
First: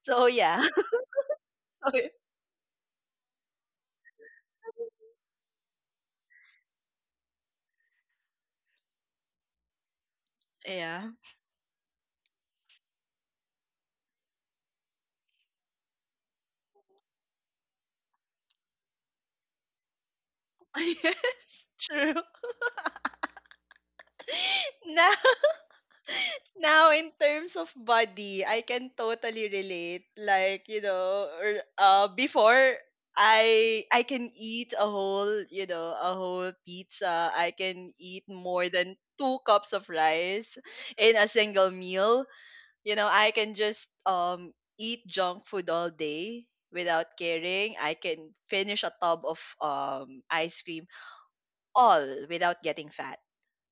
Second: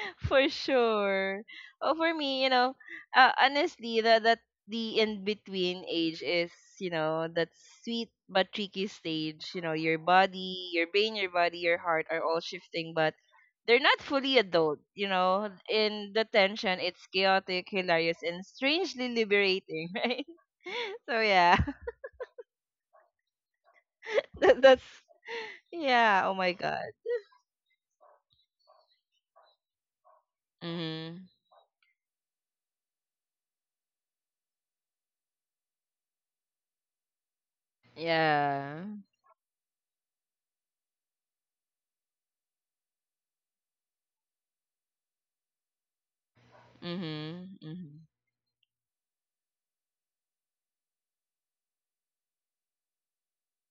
A: So
B: For
A: yeah.
B: sure. Oh,
A: Okay.
B: for me, you know, honestly, the in between age is, you know, that sweet but tricky stage. You know, your body, your
A: yeah
B: brain, your body, your heart are all shifting, but they're not fully adult. You know, in the tension, it's chaotic, hilarious, and strangely liberating, right? So yeah,
A: yes true
B: that's
A: Now,
B: yeah. Oh my god.
A: now, in terms of body, I can totally relate. Like, you
B: Mhm.
A: know, or, before I can eat a whole, you know, a whole pizza. I can eat more
B: Yeah.
A: than two cups of rice in a single meal. You know, I can just eat junk food all day without
B: Mhm.
A: caring. I
B: Mhm.
A: can finish a tub of ice cream, all without getting fat.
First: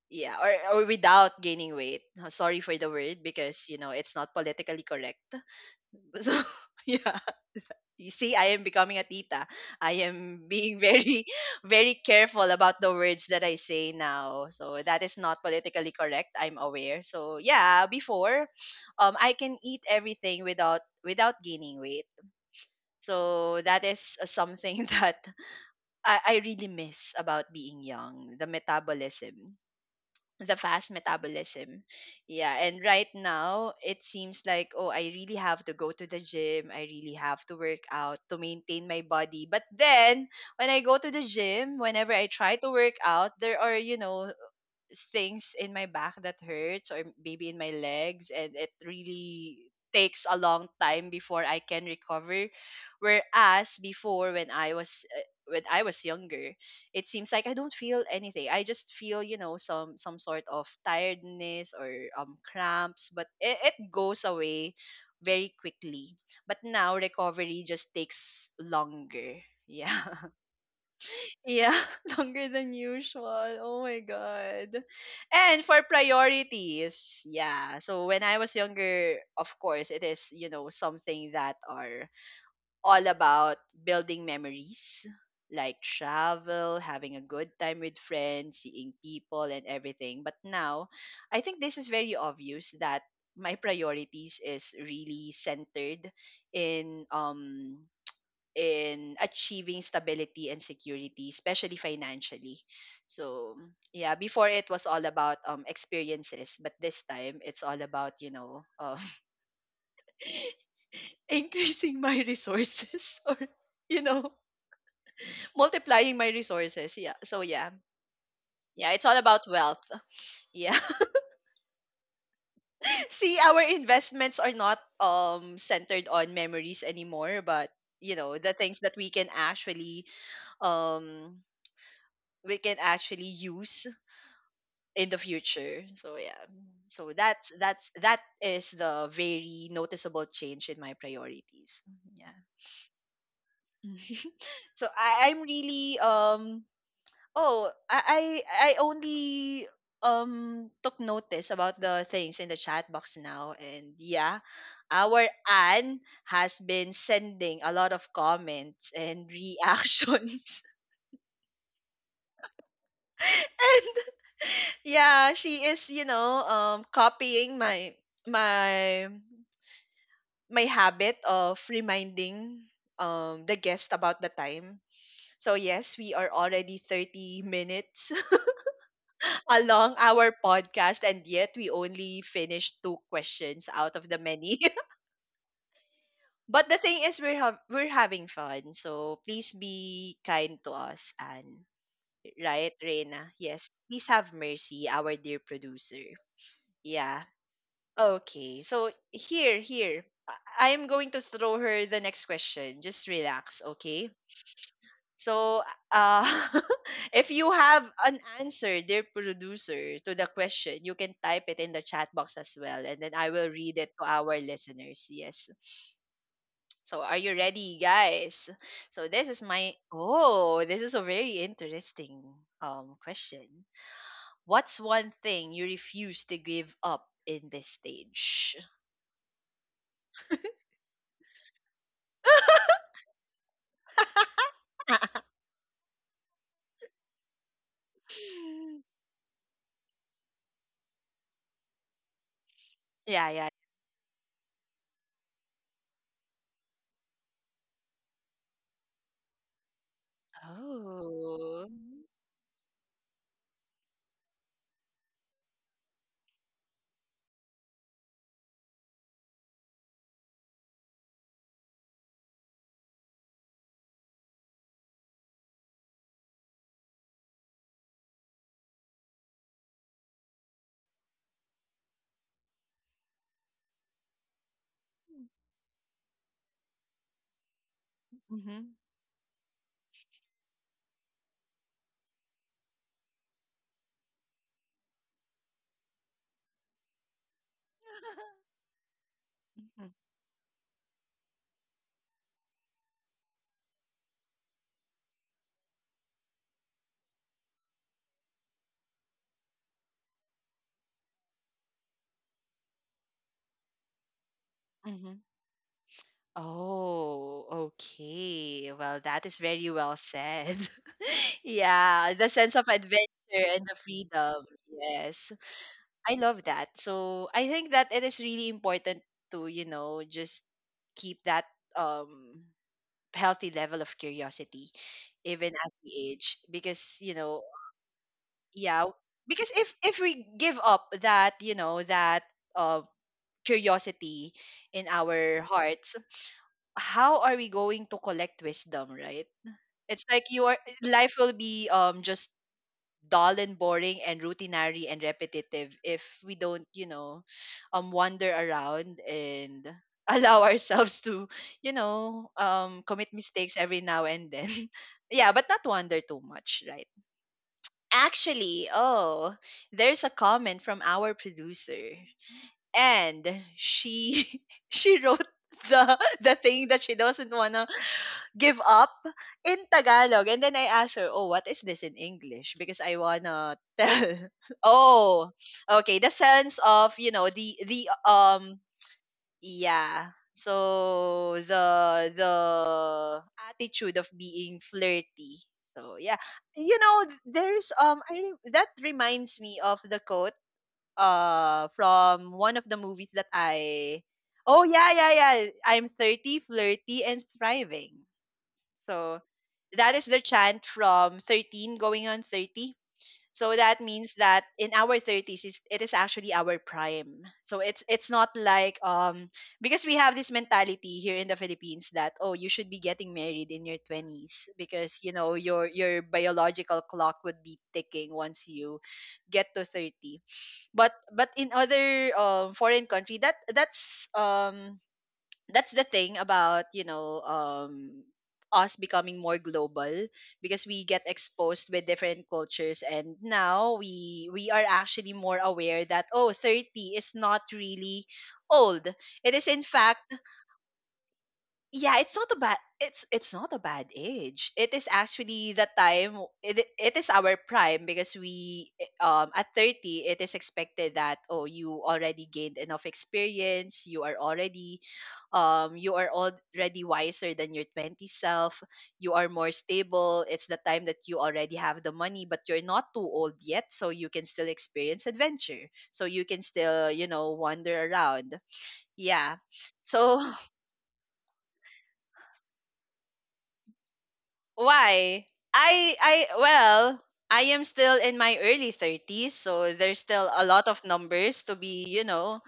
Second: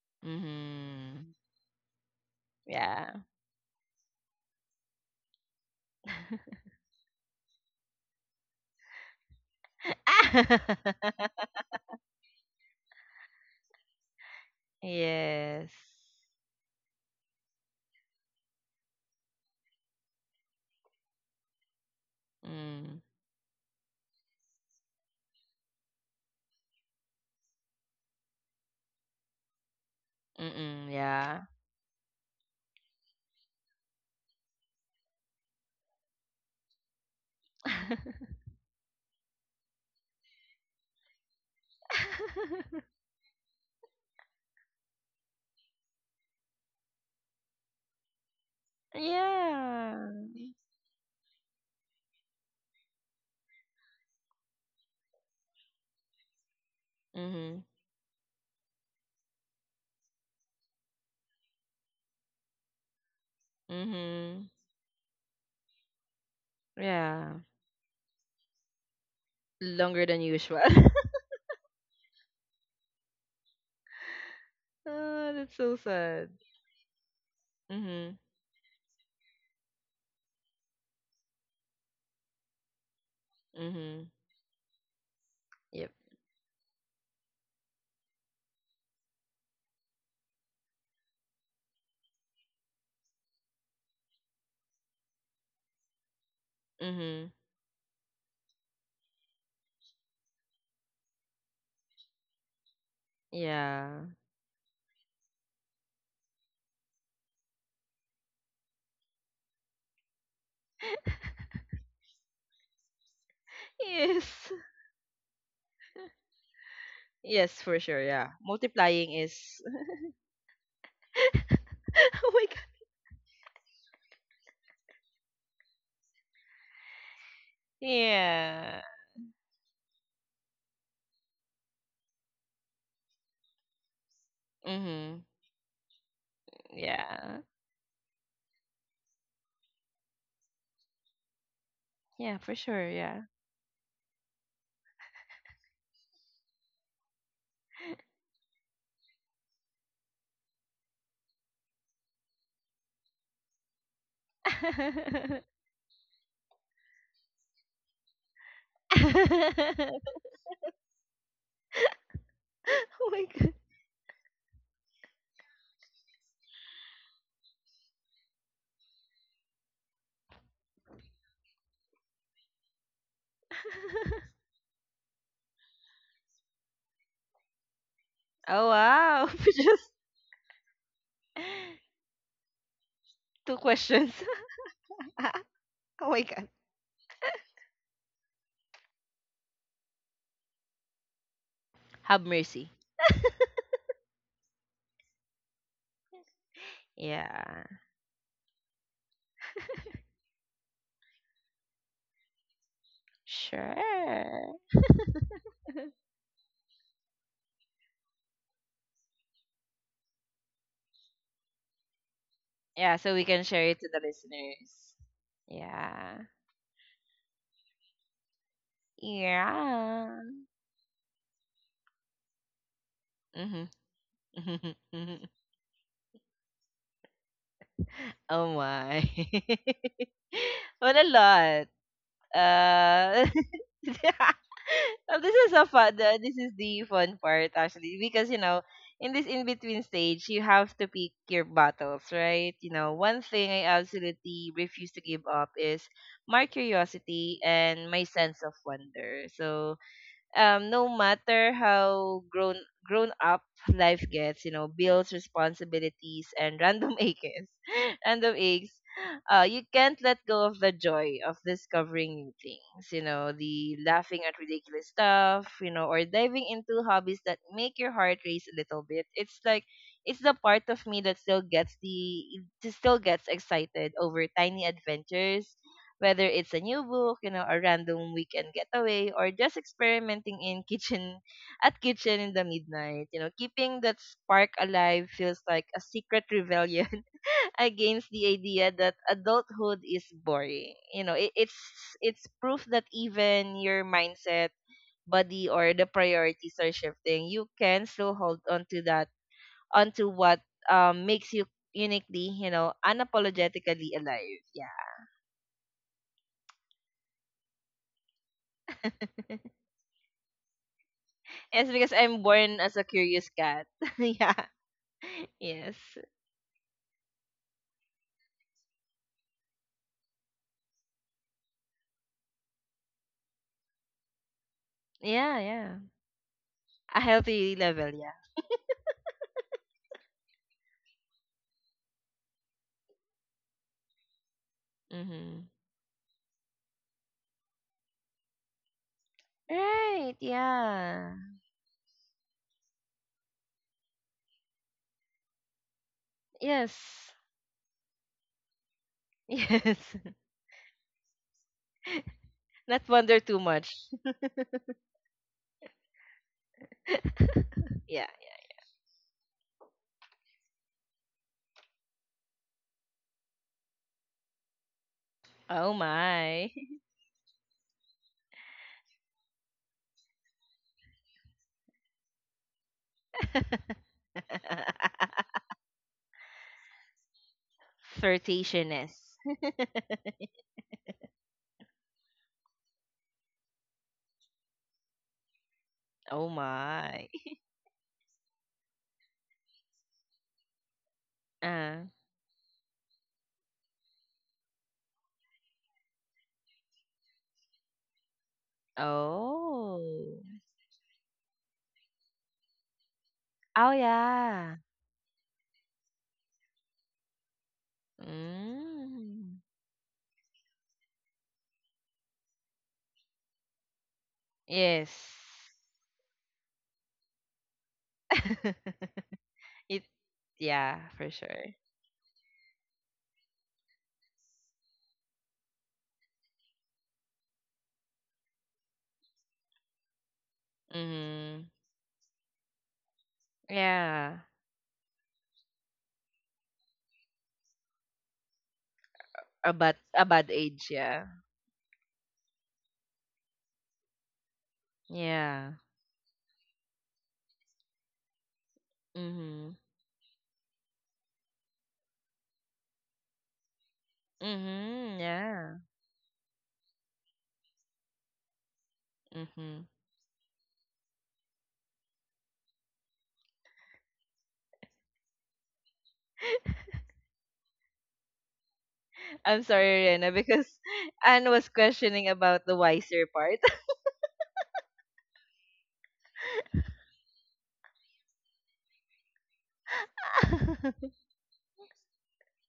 A: Yeah, or
B: Mhm.
A: without gaining weight. Sorry for the
B: Yeah.
A: word because you know it's not politically correct. So yeah, you see I am becoming a tita. I am being very very careful about the words that I say now, so that is not
B: Yes.
A: politically correct, I'm aware. So yeah, before I can eat everything without gaining weight.
B: Mm.
A: So that is something that I really miss about being young, the metabolism, the fast
B: Mm-mm, yeah.
A: metabolism. Yeah, and right now it seems like oh I really have to go to the gym, I really have to work out to maintain my body. But then when I go to the gym, whenever I try to work out, there are you know things in my back that hurts, or maybe in my legs, and it really
B: Yeah.
A: takes a long time before I can recover, whereas before when I was younger it seems like I
B: Mhm.
A: don't feel anything, I just feel you know some sort of tiredness or cramps, but it goes
B: Mhm.
A: away very quickly. But now
B: Yeah.
A: recovery just takes longer. yeah
B: Longer than usual.
A: yeah, longer than usual. Oh my God.
B: Oh, that's
A: And
B: so
A: for
B: sad.
A: priorities, yeah. So
B: Mhm.
A: when I was younger, of course, it is, you know, something that are all about
B: Mhm.
A: building memories, like
B: Yep.
A: travel, having a good time with friends, seeing people, and everything. But now, I think this is very obvious that my priorities is really centered in
B: Mhm.
A: um in achieving stability and security, especially financially. So,
B: Yeah.
A: yeah, before it was all about experiences, but this time it's all about, you know, increasing my resources or, you know,
B: Yes.
A: multiplying my resources. Yeah. So,
B: Yes,
A: yeah.
B: for sure. Yeah.
A: Yeah, it's
B: Multiplying
A: all
B: is
A: about wealth. Yeah.
B: oh my god.
A: See, our investments are not centered on memories anymore, but the things
B: Yeah.
A: that we can um actually use in the
B: Mhm.
A: future. So yeah. So
B: Yeah.
A: that is the very noticeable change in my priorities. Yeah.
B: Yeah, for sure. Yeah.
A: so I, I'm really um oh I, I only took notice about the things in the chat box now, and yeah, our Anne has been sending a lot of comments and reactions
B: Oh my god.
A: and yeah, she is, copying my my habit of reminding the guest about the time. So yes, we are already 30 minutes
B: Oh wow.
A: along our podcast, and yet we only finished two
B: Two
A: questions out of
B: questions.
A: the many.
B: Oh my god.
A: But the thing is, we're having fun. So please be kind to us, and
B: Have
A: right,
B: mercy.
A: Reina? Yes. Please have mercy, our dear producer. Yeah.
B: Yeah.
A: Okay. So here, here. I am going to throw her the next question. Just relax,
B: Sure.
A: okay? So, uh, if you have an answer, dear producer, to the question, you can type it in the chat box as well,
B: Yeah,
A: and then
B: so we
A: I
B: can
A: will
B: share
A: read
B: it to
A: it
B: the
A: to our
B: listeners.
A: listeners. Yes.
B: Yeah.
A: So, are you ready, guys? So,
B: Yeah.
A: this is a very interesting question.
B: Mhm.
A: What's one
B: Mhm.
A: thing you refuse to give up in this stage?
B: Oh my. What a lot. Uh yeah. Well, this is a fun. This is the fun part actually, because you know, in this in between stage, you have to pick your battles, right? You know, one
A: Yeah, yeah.
B: thing I absolutely refuse to give up is my curiosity and my sense of wonder. So no matter
A: Oh.
B: how grown up life gets, you know, bills, responsibilities, and random aches, random aches, you can't let go of the joy of discovering new things. You know, the laughing at ridiculous stuff, you know, or diving into hobbies that make your heart race a little bit. It's like it's the part of me that still gets the it still gets excited over tiny adventures, whether it's a new book, you know, a random weekend getaway, or just experimenting in kitchen at kitchen in the midnight. You know, keeping that spark alive feels like a secret rebellion against the idea that adulthood is boring. You know, it's it's proof that even your mindset, body, or the priorities are shifting. You can still hold on to that, onto what makes you uniquely, you know, unapologetically alive.
A: Hmm. Oh, okay. Well, that is very well said.
B: Yes, because
A: Yeah,
B: I'm
A: the sense
B: born
A: of
B: as a
A: adventure
B: curious
A: and
B: cat.
A: the
B: Yeah.
A: freedom. Yes.
B: Yes.
A: I love that. So I think that it is really important to, just keep that um healthy level of curiosity,
B: Yeah,
A: even as
B: yeah.
A: we age. Because,
B: A
A: you know,
B: healthy level, yeah.
A: yeah, because if we give up that, that uh curiosity in
B: Mm-hmm.
A: our hearts, how are we going to collect wisdom, right? It's
B: Right,
A: like you are life
B: yeah.
A: will be just dull and boring and routinary and repetitive if we don't,
B: Yes.
A: wander around and
B: Yes.
A: allow ourselves to,
B: Not
A: commit
B: wonder too
A: mistakes
B: much.
A: every now and then. Yeah, but not wander too much, right?
B: Yeah, yeah.
A: Actually, oh, there's a comment from our producer, and she she wrote
B: Oh
A: the the
B: my.
A: thing that she doesn't want give up in Tagalog. And then I asked her, oh, what is this in English? Because I wanna tell. Oh, okay. The sense of, um,
B: Flirtationist.
A: yeah. So the attitude of being flirty. So yeah,
B: Oh my.
A: there's, that reminds me of the quote,
B: Uh.
A: from one of the movies that I, oh yeah, yeah, yeah. I'm 30, flirty, and thriving. So that is the
B: Oh.
A: chant from 13 Going on 30. So
B: Oh
A: that means that
B: yeah.
A: in our 30s, it is actually our prime. So it's not like,
B: Mm.
A: because we have this mentality here in the Philippines that, oh, you should be getting married in your 20s
B: Yes.
A: because you know your biological clock would be ticking once you get to
B: It
A: 30.
B: yeah,
A: But
B: for
A: but in
B: sure.
A: other foreign country, that's the thing about, us becoming more global, because we get
B: Mhm.
A: exposed with different cultures, and now
B: Yeah.
A: we are actually more aware that, oh, 30 is not really old, it is in fact,
B: A bad age, yeah.
A: yeah, it's not a bad age, it is
B: Yeah.
A: actually the time. It is our prime because we, at
B: Mhm.
A: 30 it is expected that, oh, you already gained enough experience, you are already
B: Mhm. Yeah.
A: um you are already wiser than your 20 self. You are more
B: Mhm.
A: stable, it's the time that you already have the money but you're not too old yet, so you can still experience adventure, so you can still wander around, yeah.
B: I'm sorry, Rena,
A: So
B: because Anne was questioning about the wiser part.
A: why i i well I am still in my early 30s, so there's still a lot of numbers to be, you know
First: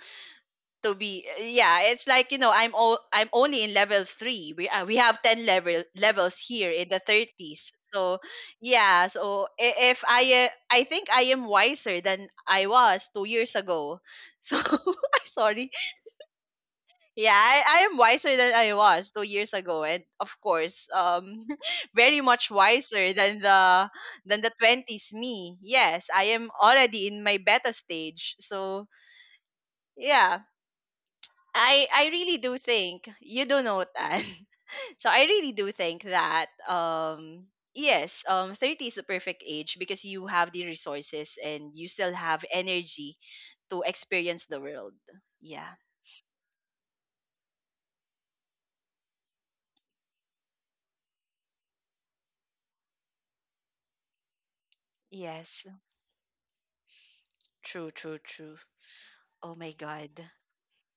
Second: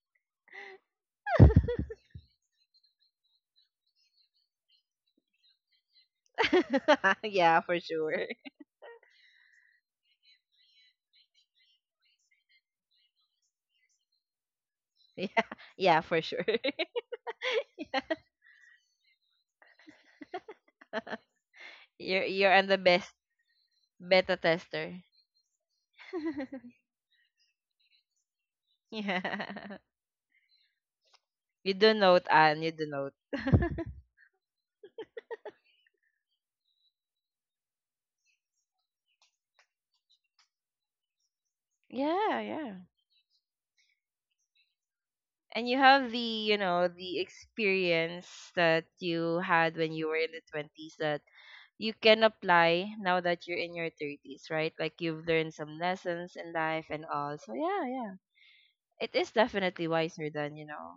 A: to be uh, yeah, it's like, I'm only in level 3, we have 10 levels here in the
B: Yeah,
A: 30s.
B: for
A: So
B: sure.
A: yeah, so I- if I I think I am wiser than I was 2 years ago. So I'm
B: Yeah,
A: sorry.
B: yeah, for sure.
A: Yeah, I am wiser than I was 2 years ago, and of course, very
B: you're
A: much
B: you're on the best
A: wiser than the
B: beta
A: than the
B: tester.
A: 20s me. Yes, I am already in my beta stage. So
B: Yeah.
A: yeah,
B: You
A: I
B: do
A: I
B: note,
A: really do
B: Anne. You do
A: think
B: note.
A: you do know, Tan. So I really do think that, yes, 30 is the perfect age because you have the resources and you still
B: Yeah,
A: have
B: yeah.
A: energy to experience the world.
B: And
A: Yeah.
B: you have the, you know, the experience that you had when you were in the 20s that you can apply now that you're in your 30s, right? Like you've learned
A: Yes.
B: some lessons in life and all, so yeah,
A: True,
B: yeah,
A: true, true.
B: it is
A: Oh my
B: definitely wiser
A: god.
B: than, you know,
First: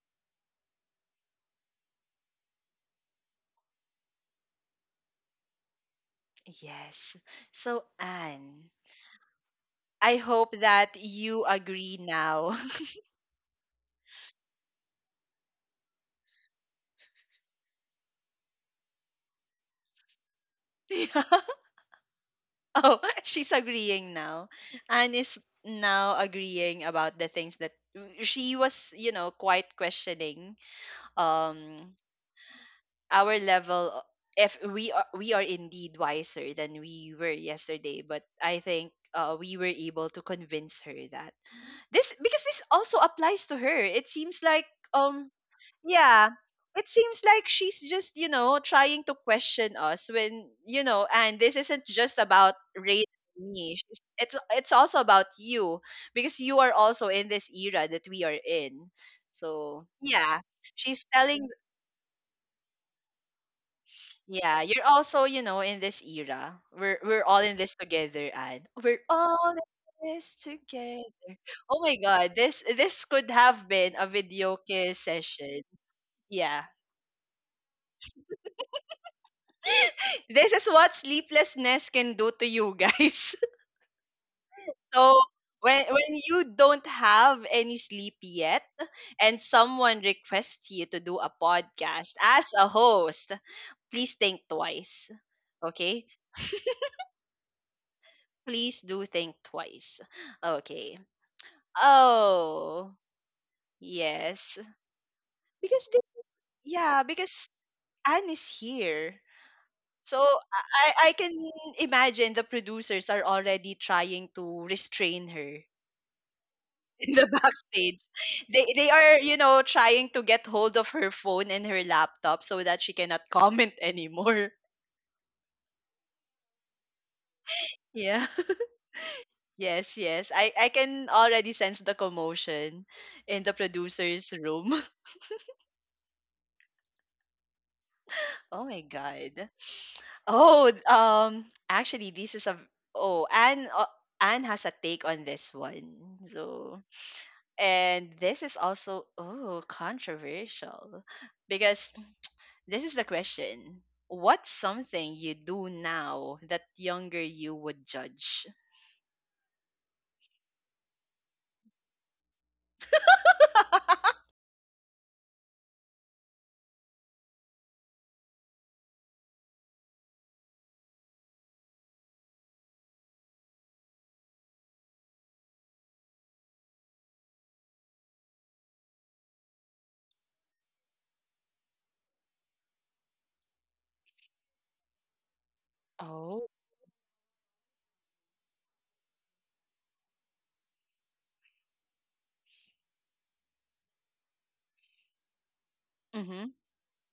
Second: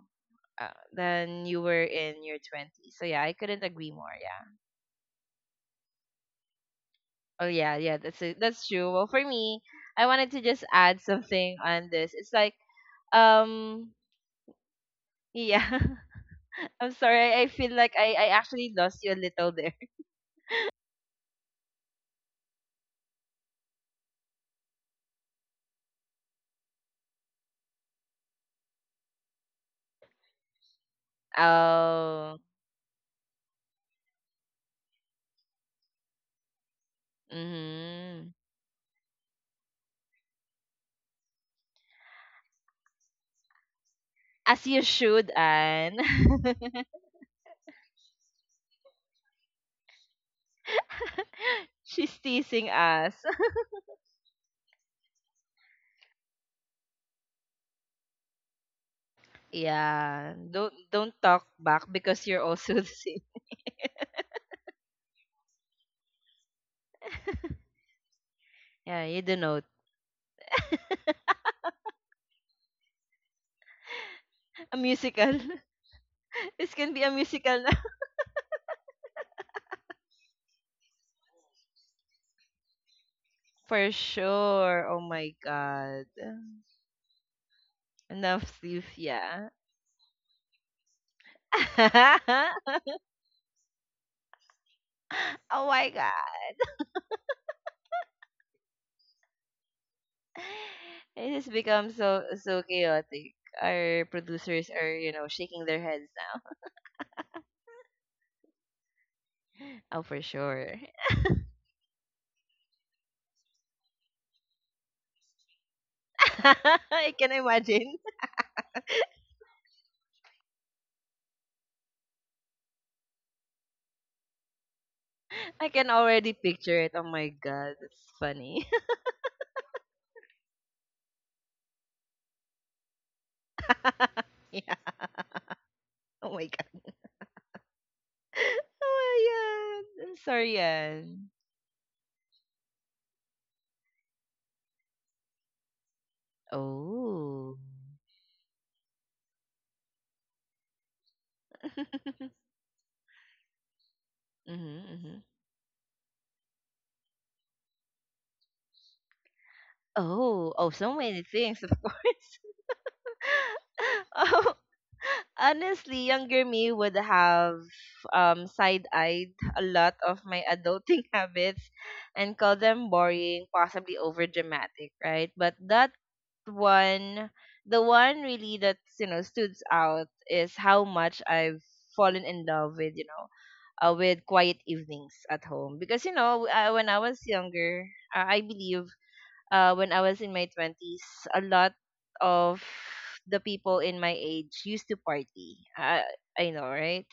B: than you were in your 20s. So yeah, I couldn't agree more. Yeah,
A: Yes.
B: oh yeah,
A: So
B: yeah, that's it, that's
A: Anne,
B: true. Well, for me, I
A: I
B: wanted to
A: hope
B: just
A: that
B: add
A: you
B: something on
A: agree
B: this. It's like
A: now.
B: um yeah, I'm sorry, I feel like I actually lost you a little.
A: Oh, she's agreeing now. Anne is now agreeing about the things that she was, quite questioning, um
B: Oh,
A: our level o- if we are, we are indeed wiser than we were yesterday, but
B: mhm.
A: I think, we were able to convince her that this because this also applies to her. It seems like
B: As you should, Anne.
A: yeah it seems like she's just trying to question us, when, and this isn't just
B: She's
A: about
B: teasing
A: race
B: us.
A: and me. It's also about you, because you are also in this era that we are in. So
B: Yeah,
A: yeah, she's
B: don't
A: telling,
B: talk back because you're also the same.
A: yeah, you're also in this era, we're all in this together, and we're
B: Yeah, you
A: all
B: do note.
A: in this together. Oh my god, this could have been a video
B: A
A: kiss
B: musical.
A: session. Yeah.
B: This can be a musical na.
A: This is what sleeplessness can do to you guys.
B: For sure. Oh
A: So
B: my
A: when
B: god.
A: when you don't have any sleep
B: Enough
A: yet
B: sleep,
A: and
B: yeah.
A: someone requests you to do a podcast as a host, please think twice.
B: Oh my
A: Okay?
B: god.
A: Please do think twice. Okay.
B: It has become so so
A: Oh,
B: chaotic. Our
A: yes.
B: producers are, you know, shaking their
A: Because this
B: heads.
A: yeah, because Anne is here.
B: Now. Oh, for
A: So I
B: sure.
A: I I can imagine the producers are already trying to restrain her
B: I
A: in the
B: can imagine.
A: backstage. They are, trying to get hold of her phone and her laptop so that she cannot comment anymore.
B: I can already picture it. Oh my god, that's
A: Yeah.
B: funny.
A: Yes, yes. I can already sense the commotion in the producer's room.
B: Yeah. Oh my god.
A: Oh my god.
B: Oh my god. I'm sorry,
A: Oh,
B: Yan.
A: actually this is a oh, Anne Anne has a take on this one. So,
B: Oh.
A: and this is also, oh, controversial, because this is the question. What's
B: Hmm.
A: something
B: Hmm.
A: you do now that younger you would judge?
B: Oh, oh, so many things, of course. Oh, honestly, younger me would have side-eyed a lot of my adulting habits and call them boring, possibly over-dramatic, right? But that one the one really that's, you know, stood out is how much I've fallen in love with, you know, with quiet evenings at home, because you know
A: Oh.
B: when I was younger, I believe when I was in my 20s, a lot of the people in my age used to party. I
A: Mm-hmm.
B: know, right?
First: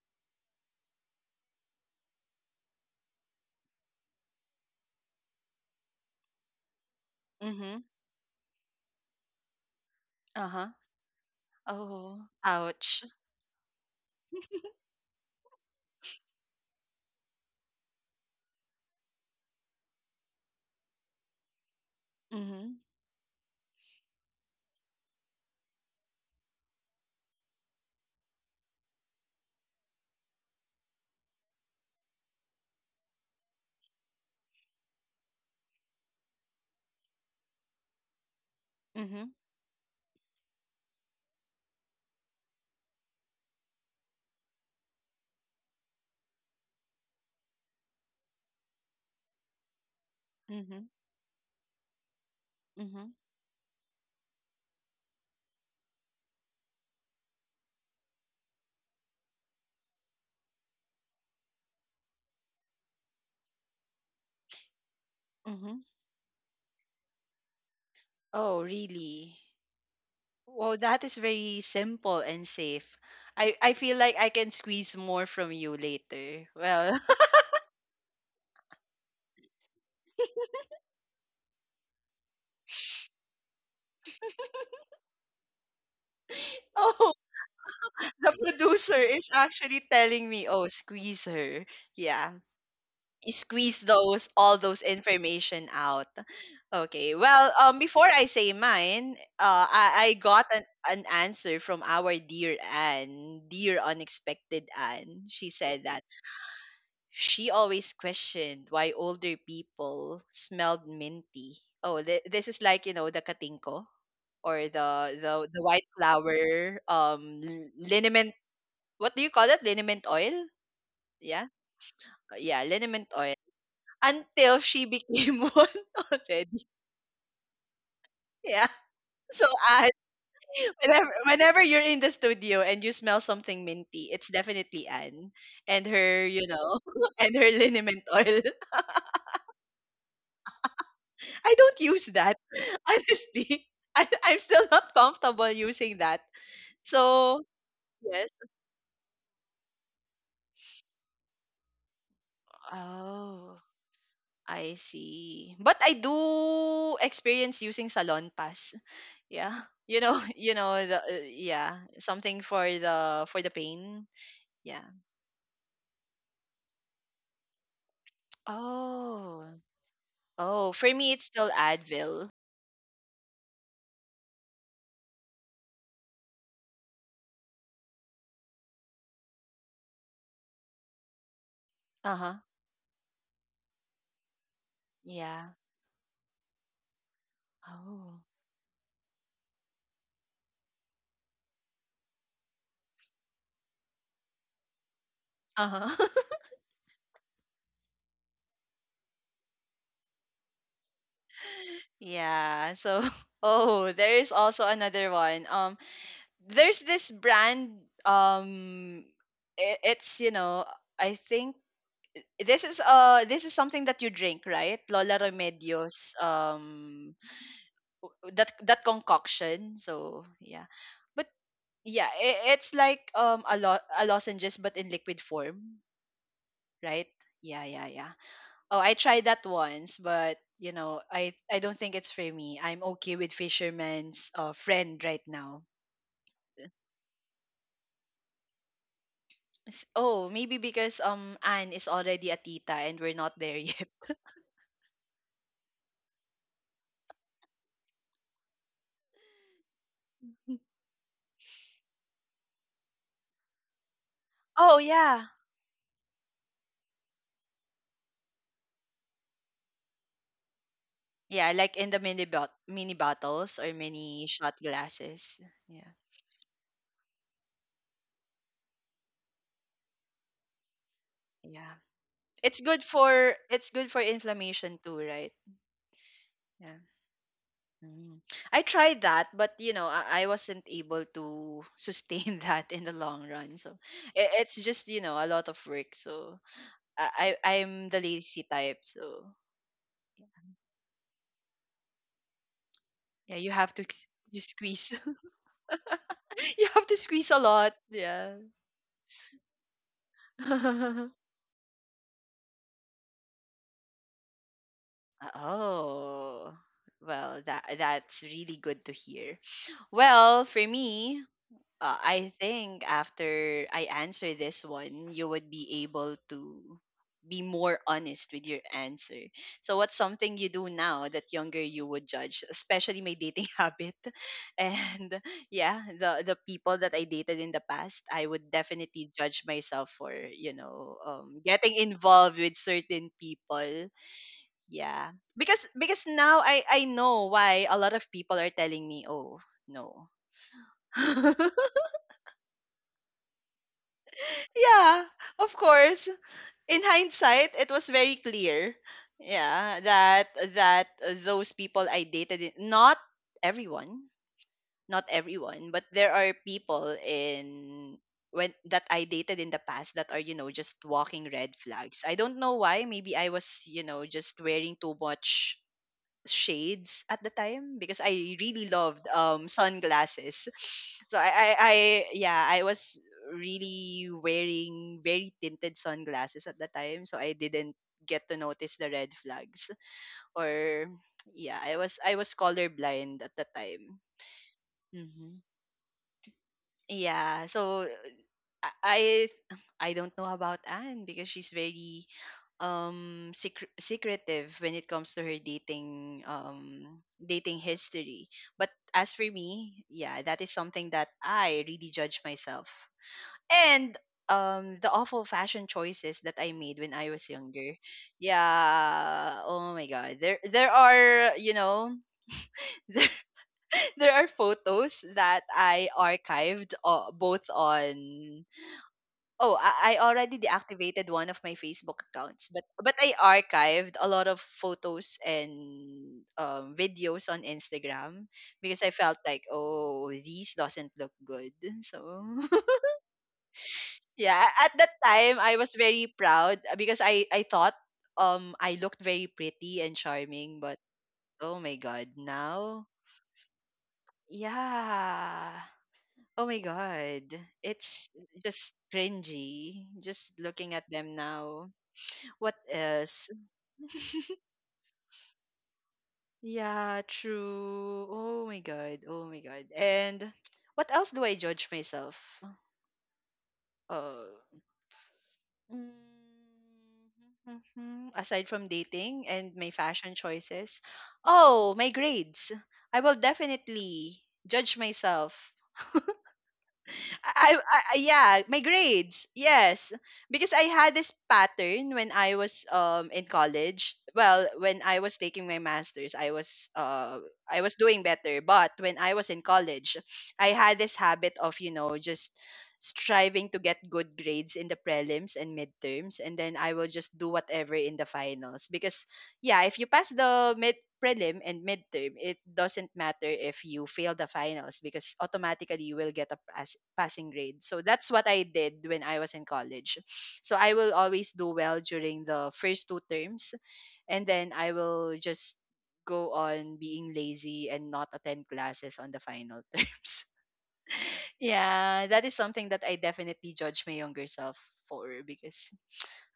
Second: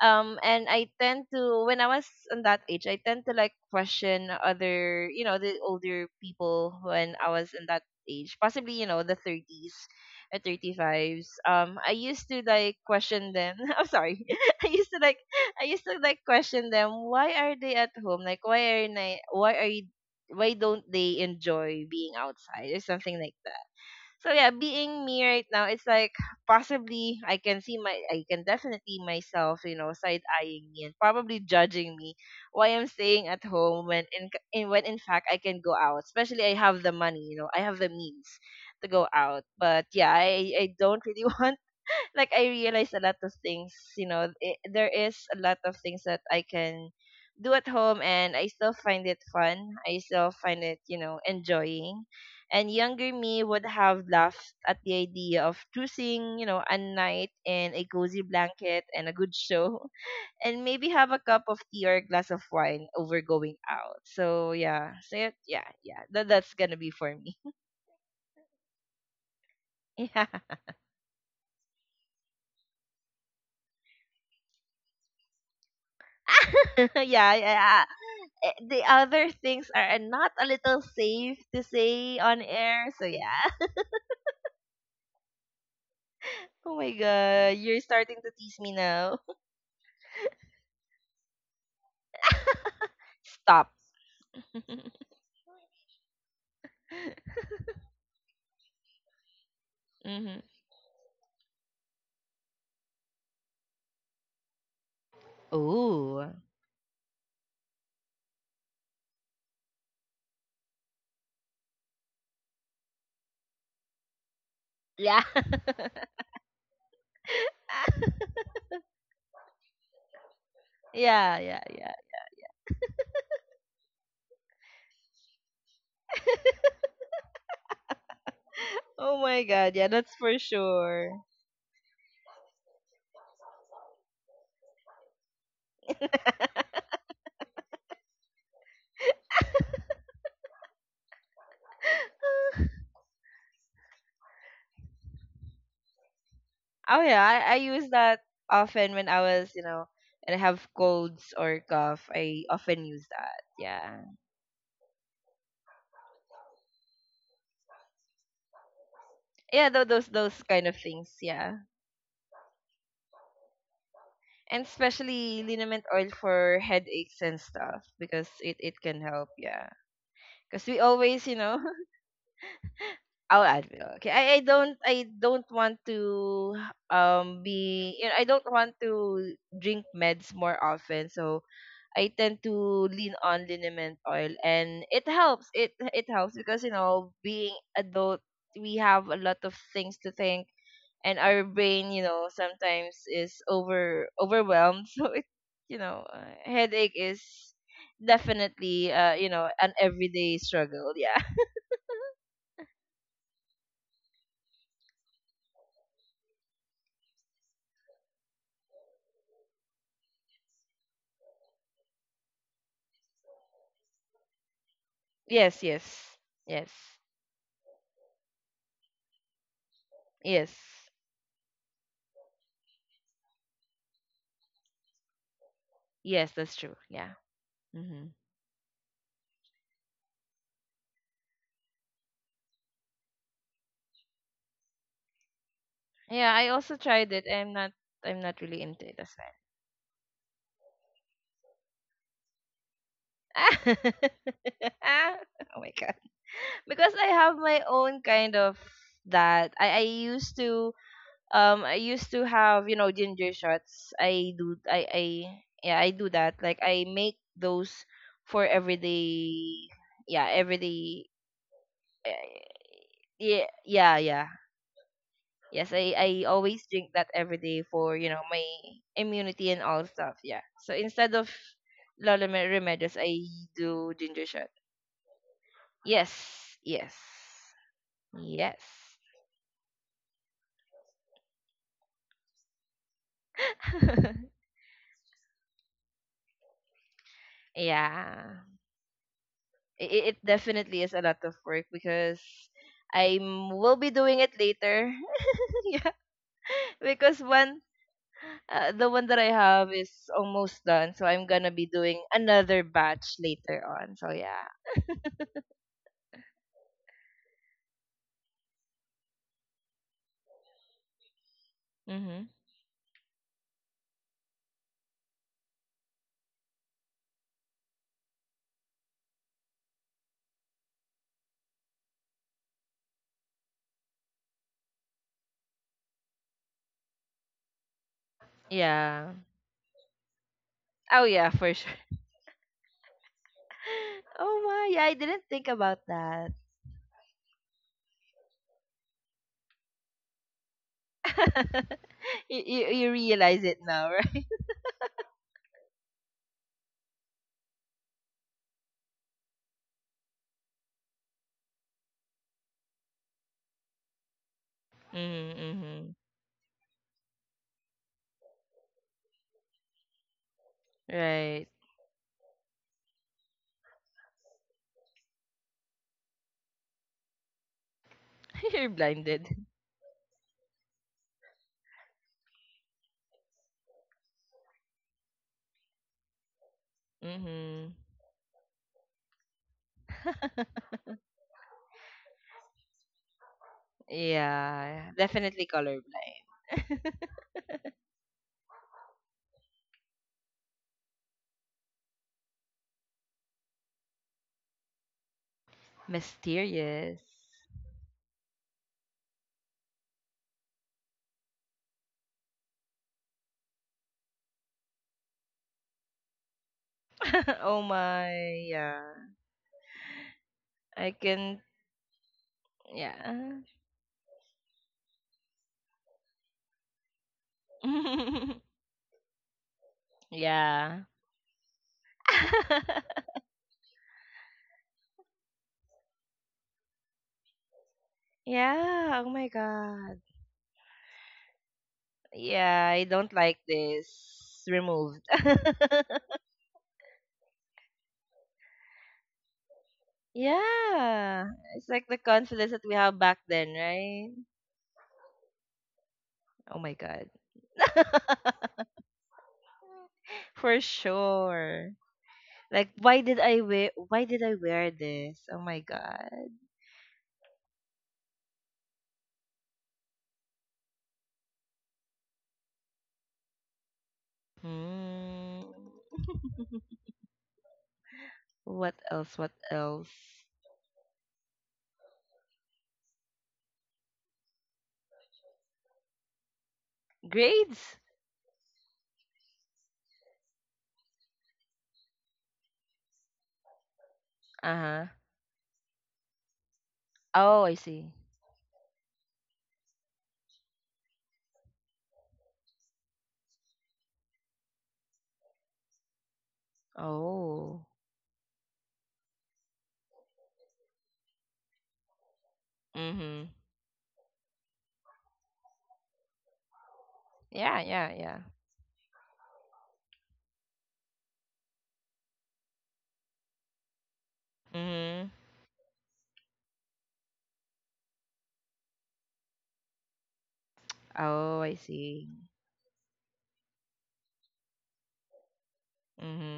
B: Um and I tend to, when I was in that age, I tend to like question other, you know, the older people when I was in
A: Mm-hmm.
B: that age, possibly, you know, the 30s or
A: Uh-huh.
B: 35s. Um I
A: Oh,
B: used to like
A: ouch.
B: question them. I'm sorry. i used to like I used to like question them, why are they at home? Like why are they why are you why don't they enjoy being
A: Mm-hmm.
B: outside or something like that. So yeah, being me right now, it's like possibly I can see my, I can definitely myself, you know, side eyeing me and probably judging me why I'm staying at home when in when in fact I can go out. Especially I have the money, you know, I have the means to go
A: Mm-hmm.
B: out. But yeah, I don't really want like I realized a lot of things. You know, it, there is a lot of things that I can do at home, and I still find it fun. I still find it,
A: Mm-hmm.
B: you know, enjoying. And
A: Mm-hmm.
B: younger me would have laughed at the idea of choosing, you know, a night in a cozy blanket and a good show, and maybe have a cup of tea or a glass of wine over going out. So yeah, so yeah, yeah,
A: Mm-hmm.
B: yeah. That, that's gonna be for me.
A: Oh, really?
B: Yeah,
A: Well, that is very simple and safe. I feel like I can squeeze more from you later. Well,
B: yeah, yeah. Eh, the other things are not a little safe to say on air. So yeah. Oh my
A: oh,
B: god, you're starting to
A: the
B: tease me
A: producer
B: now.
A: is actually telling me, oh, squeeze her. Yeah.
B: Stop.
A: Squeeze those, all those information out. Okay. Well, before I say mine, I
B: Hmm.
A: got an answer from our dear Anne, dear unexpected Anne. She said that
B: Oh.
A: she always questioned why older people smelled minty. Oh, this is like, the katinko, or the
B: Yeah.
A: the the white flower liniment. What do you call it? Liniment oil?
B: Yeah,
A: Yeah,
B: yeah, yeah.
A: yeah, liniment oil. Until she became one already. Yeah.
B: Oh my
A: So
B: god, yeah,
A: I.
B: that's for
A: whenever
B: sure.
A: whenever you're in the studio and you smell something minty, it's definitely Anne, and her, and her liniment oil. I don't use that, honestly. I'm still not comfortable using that.
B: Oh yeah,
A: So
B: I use that
A: yes.
B: often when I was, you know, and I have colds or cough. I often use that.
A: Oh,
B: Yeah.
A: I see. But I do experience using salon pass. Yeah.
B: Yeah, tho-
A: You
B: those
A: know,
B: those
A: you
B: kind of
A: know the
B: things, yeah.
A: yeah, something for the pain.
B: And
A: Yeah.
B: especially liniment oil for headaches and stuff because it can help,
A: Oh.
B: yeah, because
A: Oh,
B: we
A: for me
B: always,
A: it's
B: you
A: still
B: know,
A: Advil.
B: I'll Advil. Okay, I don't, I don't want to be, you know, I don't want to drink meds more often, so I
A: Uh-huh.
B: tend to lean on liniment oil and it helps,
A: Yeah.
B: it helps because, you know, being adult,
A: Oh.
B: we have a lot of things to think, and our brain, you know, sometimes is overwhelmed so it you know
A: Uh-huh.
B: headache is definitely, you know, an everyday struggle, yeah.
A: Yeah. So, oh, there is also another one. There's this brand. It's, I think this is something that you drink, right? Lola
B: Yes, yes,
A: Remedios.
B: yes.
A: That concoction. So
B: Yes,
A: yeah, but yeah, I it's like a lozenges, but in liquid form,
B: yes, that's true, yeah.
A: right? Yeah, yeah,
B: Hmm.
A: yeah. Oh, I tried that once, but, I don't think it's for me. I'm okay with fisherman's friend right now.
B: Yeah, I also tried it. I'm not, I'm not really into it as well.
A: Oh, maybe because Anne is already a tita and we're not there yet.
B: Oh my god, because I have my own kind of, that I used to, I used to have, you know, ginger shots. I do.
A: Oh
B: I
A: yeah,
B: yeah, I do that. Like, I make those for everyday, yeah, everyday.
A: yeah, like in the
B: Eh,
A: mini
B: yeah,
A: bottles or
B: yeah, yeah.
A: mini shot glasses.
B: Yes, I
A: Yeah,
B: I always drink that every day for, you know, my immunity and all stuff, yeah. So instead of
A: yeah.
B: Lola Me-
A: It's
B: remedios,
A: good
B: I
A: for it's
B: do
A: good for
B: ginger shot.
A: inflammation too, right?
B: Yes,
A: Yeah.
B: yes,
A: Mm. I
B: yes.
A: tried that, but, I wasn't able to sustain that in the long run. So it, it's just a lot of work. So I'm the
B: Yeah.
A: lazy type. So
B: It definitely is a lot of work because I
A: yeah, you
B: will
A: have to
B: be
A: s-
B: doing it
A: you
B: later.
A: squeeze.
B: Yeah,
A: You have to
B: because
A: squeeze a
B: one,
A: lot. Yeah.
B: the one that I have is almost done, so I'm gonna be doing another batch later on. So yeah.
A: Oh well, that's really good to hear. Well, for me,
B: Mhm.
A: I think after I answer this one, you would be able to be more honest with your answer. So, what's something you do now that younger you would judge, especially my dating habit? And Yeah, the people that I dated in the past, I would
B: Yeah.
A: definitely judge myself for
B: Oh yeah, for sure.
A: getting involved with certain people.
B: Oh my, yeah, I didn't
A: Yeah,
B: think
A: because
B: about
A: because
B: that.
A: now I know why a lot of people are telling me, oh no.
B: You realize it now, right?
A: Yeah, of course. In hindsight, it was very clear. Yeah, that that those people I dated, not everyone, not
B: Mhm.
A: everyone, but
B: Mhm.
A: there are people in when that I dated in the past that are just walking
B: Right.
A: red flags. I don't know why. Maybe I was just wearing too much shades at the time because I
B: You're
A: really loved
B: blinded.
A: sunglasses. So I yeah, I was really wearing very tinted sunglasses at the time, so I
B: Mhm.
A: didn't get to notice the red flags. Or yeah, I was colorblind at the time.
B: Yeah, definitely
A: hmm
B: colorblind.
A: Yeah, so I I I don't know about Anne because she's very secretive when it comes to her
B: Mysterious.
A: dating history. But as for me, yeah, that is something that I really judge myself. And the awful fashion choices that I made when I was
B: Oh
A: younger.
B: my, yeah.
A: Yeah, oh my god. There
B: I can,
A: are, you know, there,
B: yeah.
A: there are photos that I archived, both on. Oh, I already
B: Yeah.
A: deactivated one of my Facebook accounts, but I archived a lot of photos and videos on Instagram because I
B: Yeah, oh
A: felt
B: my
A: like,
B: god.
A: oh, these doesn't look good. So
B: Yeah, I don't like this.
A: yeah, at that
B: Removed.
A: time I was very proud, because I thought I looked very pretty and charming, but
B: Yeah.
A: oh
B: It's
A: my
B: like the
A: god,
B: confidence that we
A: now
B: have back then, right?
A: yeah. Oh
B: Oh
A: my
B: my god.
A: god. It's just cringy just
B: For
A: looking at them
B: sure.
A: now. What
B: Like, why did
A: else?
B: I wear, why did I wear this? Oh my god.
A: Yeah, true. Oh my god. Oh my god. And what else do I judge myself? Uh,
B: Hmm.
A: mm, mhm, aside from
B: What else?
A: dating
B: What
A: and my fashion
B: else?
A: choices, oh, my grades. I will definitely judge myself.
B: Grades?
A: Yeah, my grades. Yes. Because I had this pattern when I was in college. Well, when
B: Uh-huh.
A: I was taking my masters,
B: Oh, I
A: I was
B: see.
A: doing better, but when I was in college, I had this habit of, you know, just striving to get good grades in the prelims and midterms, and then I will just do
B: Oh.
A: whatever in the finals. Because yeah, if you pass the mid prelim and midterm, it doesn't
B: Mm-hmm.
A: matter if you fail the finals, because automatically you will get a passing
B: Yeah,
A: grade. So
B: yeah,
A: that's
B: yeah.
A: what I did when I was in college. So I will always do well during the first two terms, and then I
B: Mm-hmm.
A: will just go on being lazy and not attend classes on the final terms.
B: Oh, I see.
A: Yeah, that is something that I definitely judge my younger self for, because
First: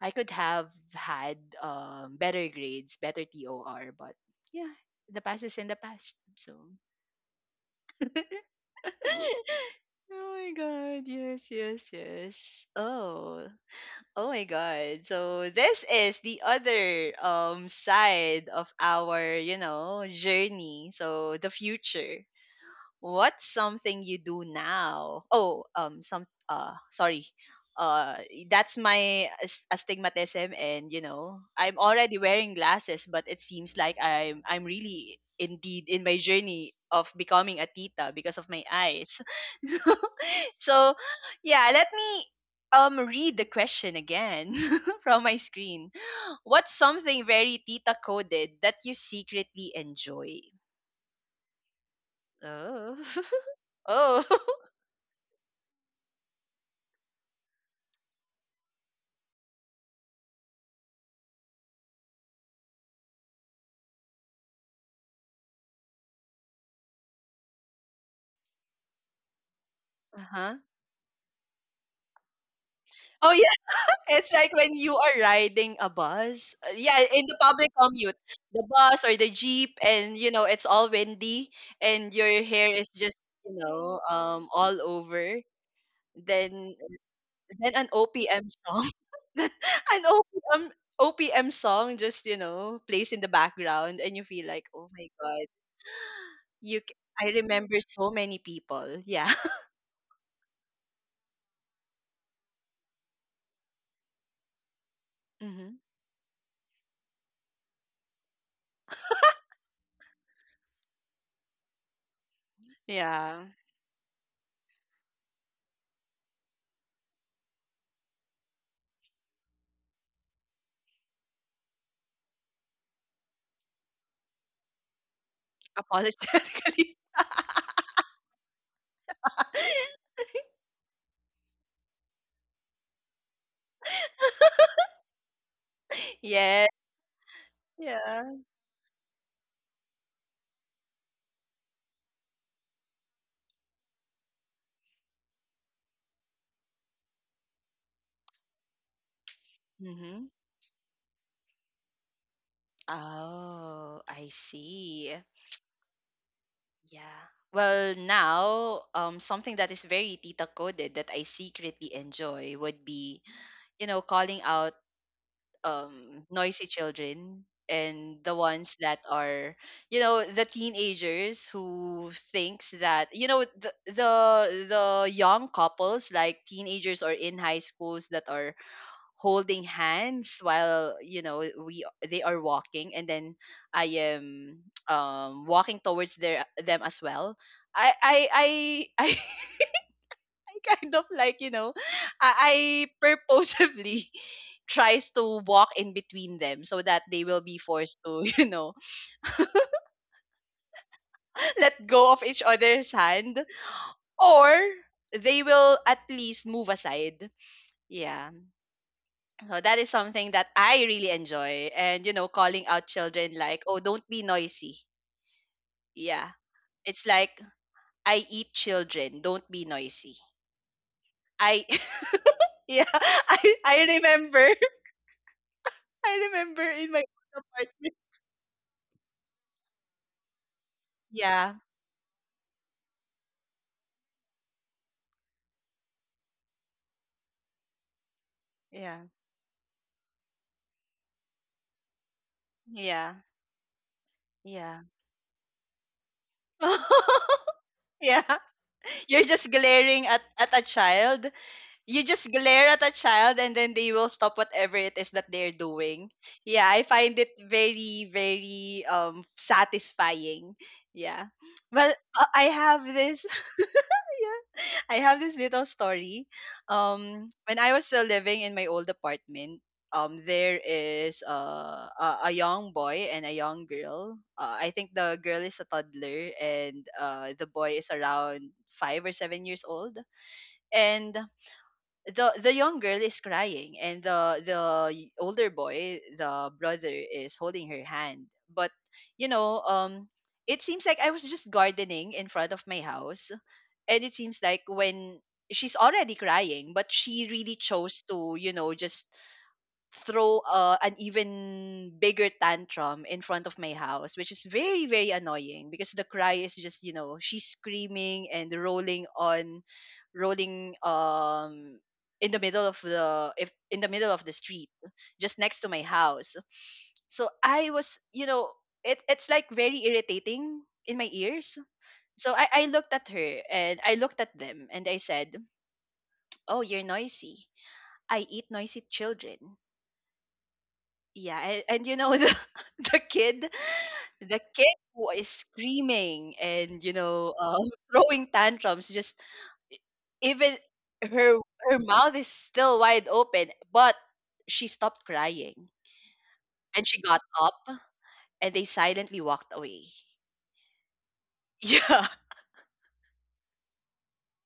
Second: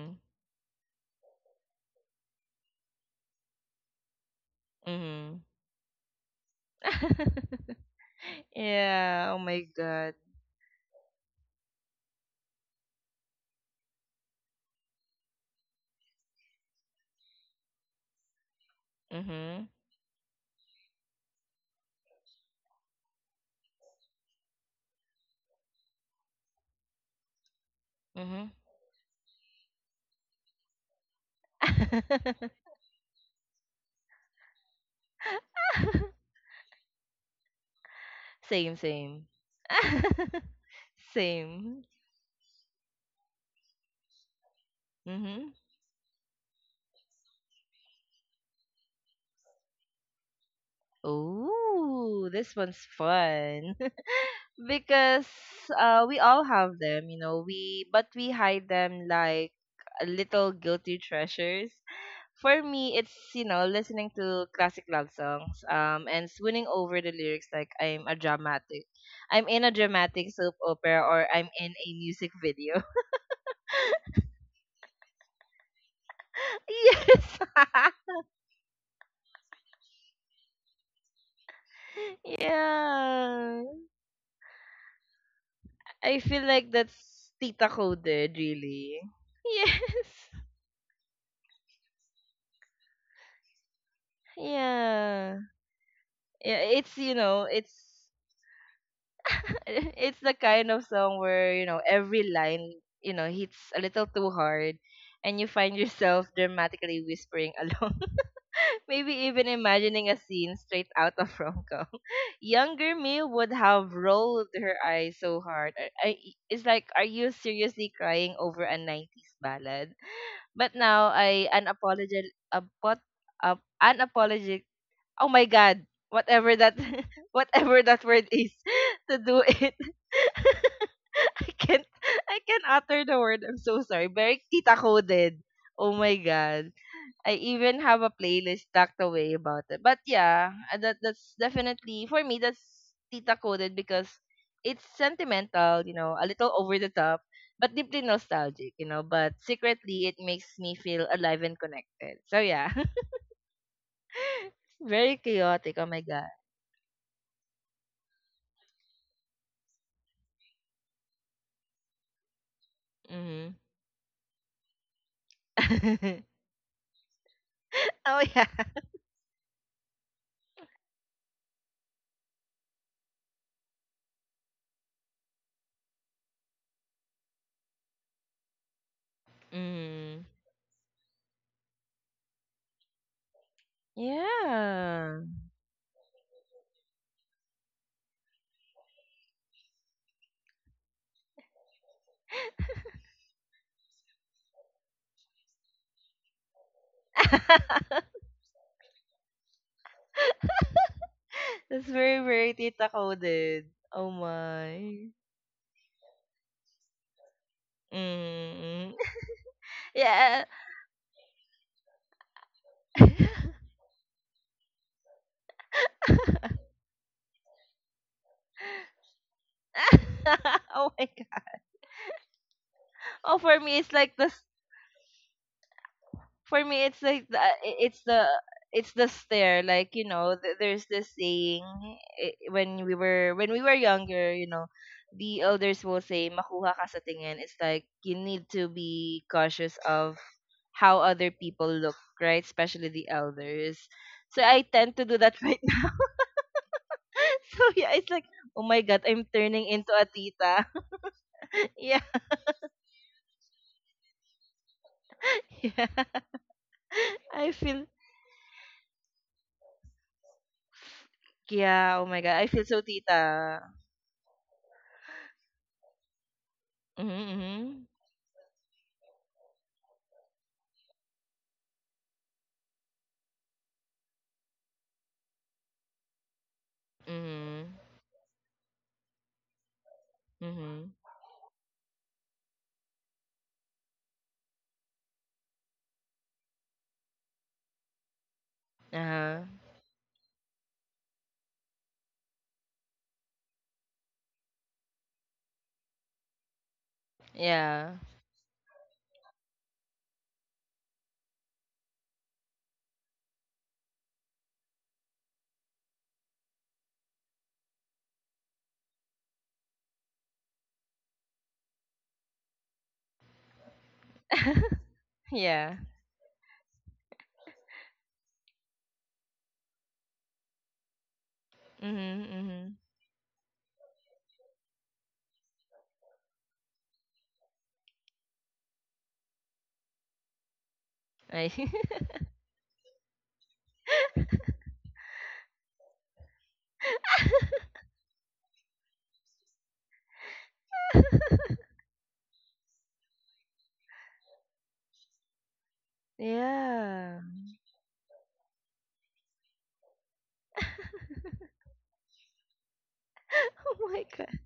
A: I could have had, better grades, better TOR, but yeah, the
B: Mm-hmm.
A: past is in the past. So,
B: Yeah, oh my God.
A: oh my god, yes, yes, yes. Oh. Oh my god. So this is the other side of our, you
B: Mm-hmm.
A: know, journey. So the future. What's something you do now? Oh, some sorry, uh,
B: Mm-hmm.
A: that's my astigmatism, and you know, I'm already wearing glasses, but it seems like I'm really indeed in my journey of becoming a tita because of my
B: Same,
A: eyes.
B: same.
A: So, yeah,
B: Same.
A: let me read the question again from my
B: Mm-hmm.
A: screen. What's something very tita coded that you secretly enjoy?
B: Oh, this one's
A: Oh.
B: fun.
A: Oh.
B: Because, we all have them, you know, we but we hide them like a little guilty treasures. For me, it's, you know, listening to classic love songs, and swooning over the lyrics like I'm a dramatic, I'm in a dramatic soap
A: Uh-huh.
B: opera or I'm in a music video.
A: Oh yeah, it's like when you are riding a bus. Yeah, in the
B: Yes.
A: public commute, the bus or the jeep, and you know it's all windy, and your hair is just
B: Yeah,
A: all over.
B: I feel like
A: Then
B: that's tita
A: an
B: coded,
A: OPM song,
B: really.
A: an
B: Yes,
A: OPM song just plays in the background, and you feel like oh my
B: yeah.
A: god,
B: Yeah,
A: you. c-
B: it's, you
A: I
B: know it's
A: remember so many people. Yeah.
B: it's the kind of song where, you know, every line, you know, hits a little too hard, and you
A: hmm
B: find yourself dramatically whispering along, maybe even imagining a scene straight out of rom-com. Younger me
A: Yeah.
B: would have rolled her eyes so hard. It's like, are you seriously crying over a 90s ballad? But now I unapologetic apot, uh, unapologetic, oh my god, whatever that,
A: Apologetically.
B: whatever that word is. To do it. I can't, I can't utter the word. I'm so sorry. Very tita coded. Oh my
A: Yeah.
B: god. I even have a
A: Yeah.
B: playlist tucked away about it. But yeah, that that's definitely for me, that's tita coded because it's sentimental, you know, a little over the top, but deeply nostalgic, you know, but secretly it
A: hmm
B: makes me feel alive and connected. So yeah.
A: Oh, I see.
B: Very chaotic. Oh my god.
A: Yeah. Well, now, something that is very tita coded that I secretly enjoy would be,
B: Mhm.
A: you know, calling out noisy children
B: Oh
A: and the
B: yeah.
A: ones that are, you know, the teenagers who thinks that, you know, the young couples like teenagers or in high schools that are holding
B: Mhm.
A: hands while you know we they are walking, and then i am
B: Yeah.
A: um walking towards their them as well. I I kind of like you know I purposefully tries to walk in between them so that they will be forced to you know let
B: That's
A: go
B: very,
A: of each
B: very tita
A: other's hand,
B: coded. Oh
A: or
B: my.
A: they will at least move aside. Yeah,
B: Mm.
A: so that is something
B: Yeah.
A: that I really enjoy. And, you know, calling out children like, oh, don't be noisy. Yeah. It's like, I eat children, don't be noisy.
B: Oh my god.
A: I, yeah,
B: Oh, for me it's
A: I
B: like the,
A: remember, I remember
B: for me
A: in my
B: it's like the
A: old apartment.
B: it's the, it's the stare, like, you know, there's this
A: Yeah,
B: saying, eh, when we were, when we were younger, you know, the elders will say, makuha ka sa tingin. It's like you need to
A: yeah,
B: be cautious of how other people look, right, especially the
A: yeah,
B: elders. So I
A: yeah.
B: tend to do that myself. So yeah, it's
A: Yeah.
B: like, oh my god,
A: You're
B: I'm
A: just
B: turning into a
A: glaring at a
B: tita.
A: child.
B: Yeah,
A: You just glare at a child and then they will stop whatever it is that they're
B: yeah.
A: doing. Yeah, I find it
B: I feel,
A: very, very satisfying. Yeah. Well,
B: yeah. Oh my god,
A: I
B: I feel so
A: have this
B: tita.
A: yeah. I have this little story. When I
B: Mhm,
A: was still living in my old apartment, there is a young boy and a young girl. I think the girl is a toddler, and
B: mhm,
A: the boy
B: mhm,
A: is around 5 or 7 years old.
B: mhm.
A: And the young girl is crying, and older boy, the brother, is holding her hand. But
B: Uh
A: you
B: huh.
A: know um it seems like I was just gardening in front of my house, and it seems like when she's already crying, but she really
B: Yeah.
A: chose to you know just throw, an even bigger tantrum in front of my house, which is very, very annoying because the cry is just, you know, she's screaming and rolling on, rolling in the middle of the if in the middle of the street just next to
B: Yeah.
A: my house. So I was you know it's like very irritating in my ears.
B: Mhm,
A: So I
B: mhm.
A: looked at her and I looked at them and I said, oh you're noisy, I eat noisy children. Yeah,
B: I.
A: and you know the the kid, the kid who is screaming and you know, throwing tantrums. Just even her her mouth is still wide open, but she stopped crying, and she
B: Yeah.
A: got up, and they silently walked away. Yeah,
B: Oh my god.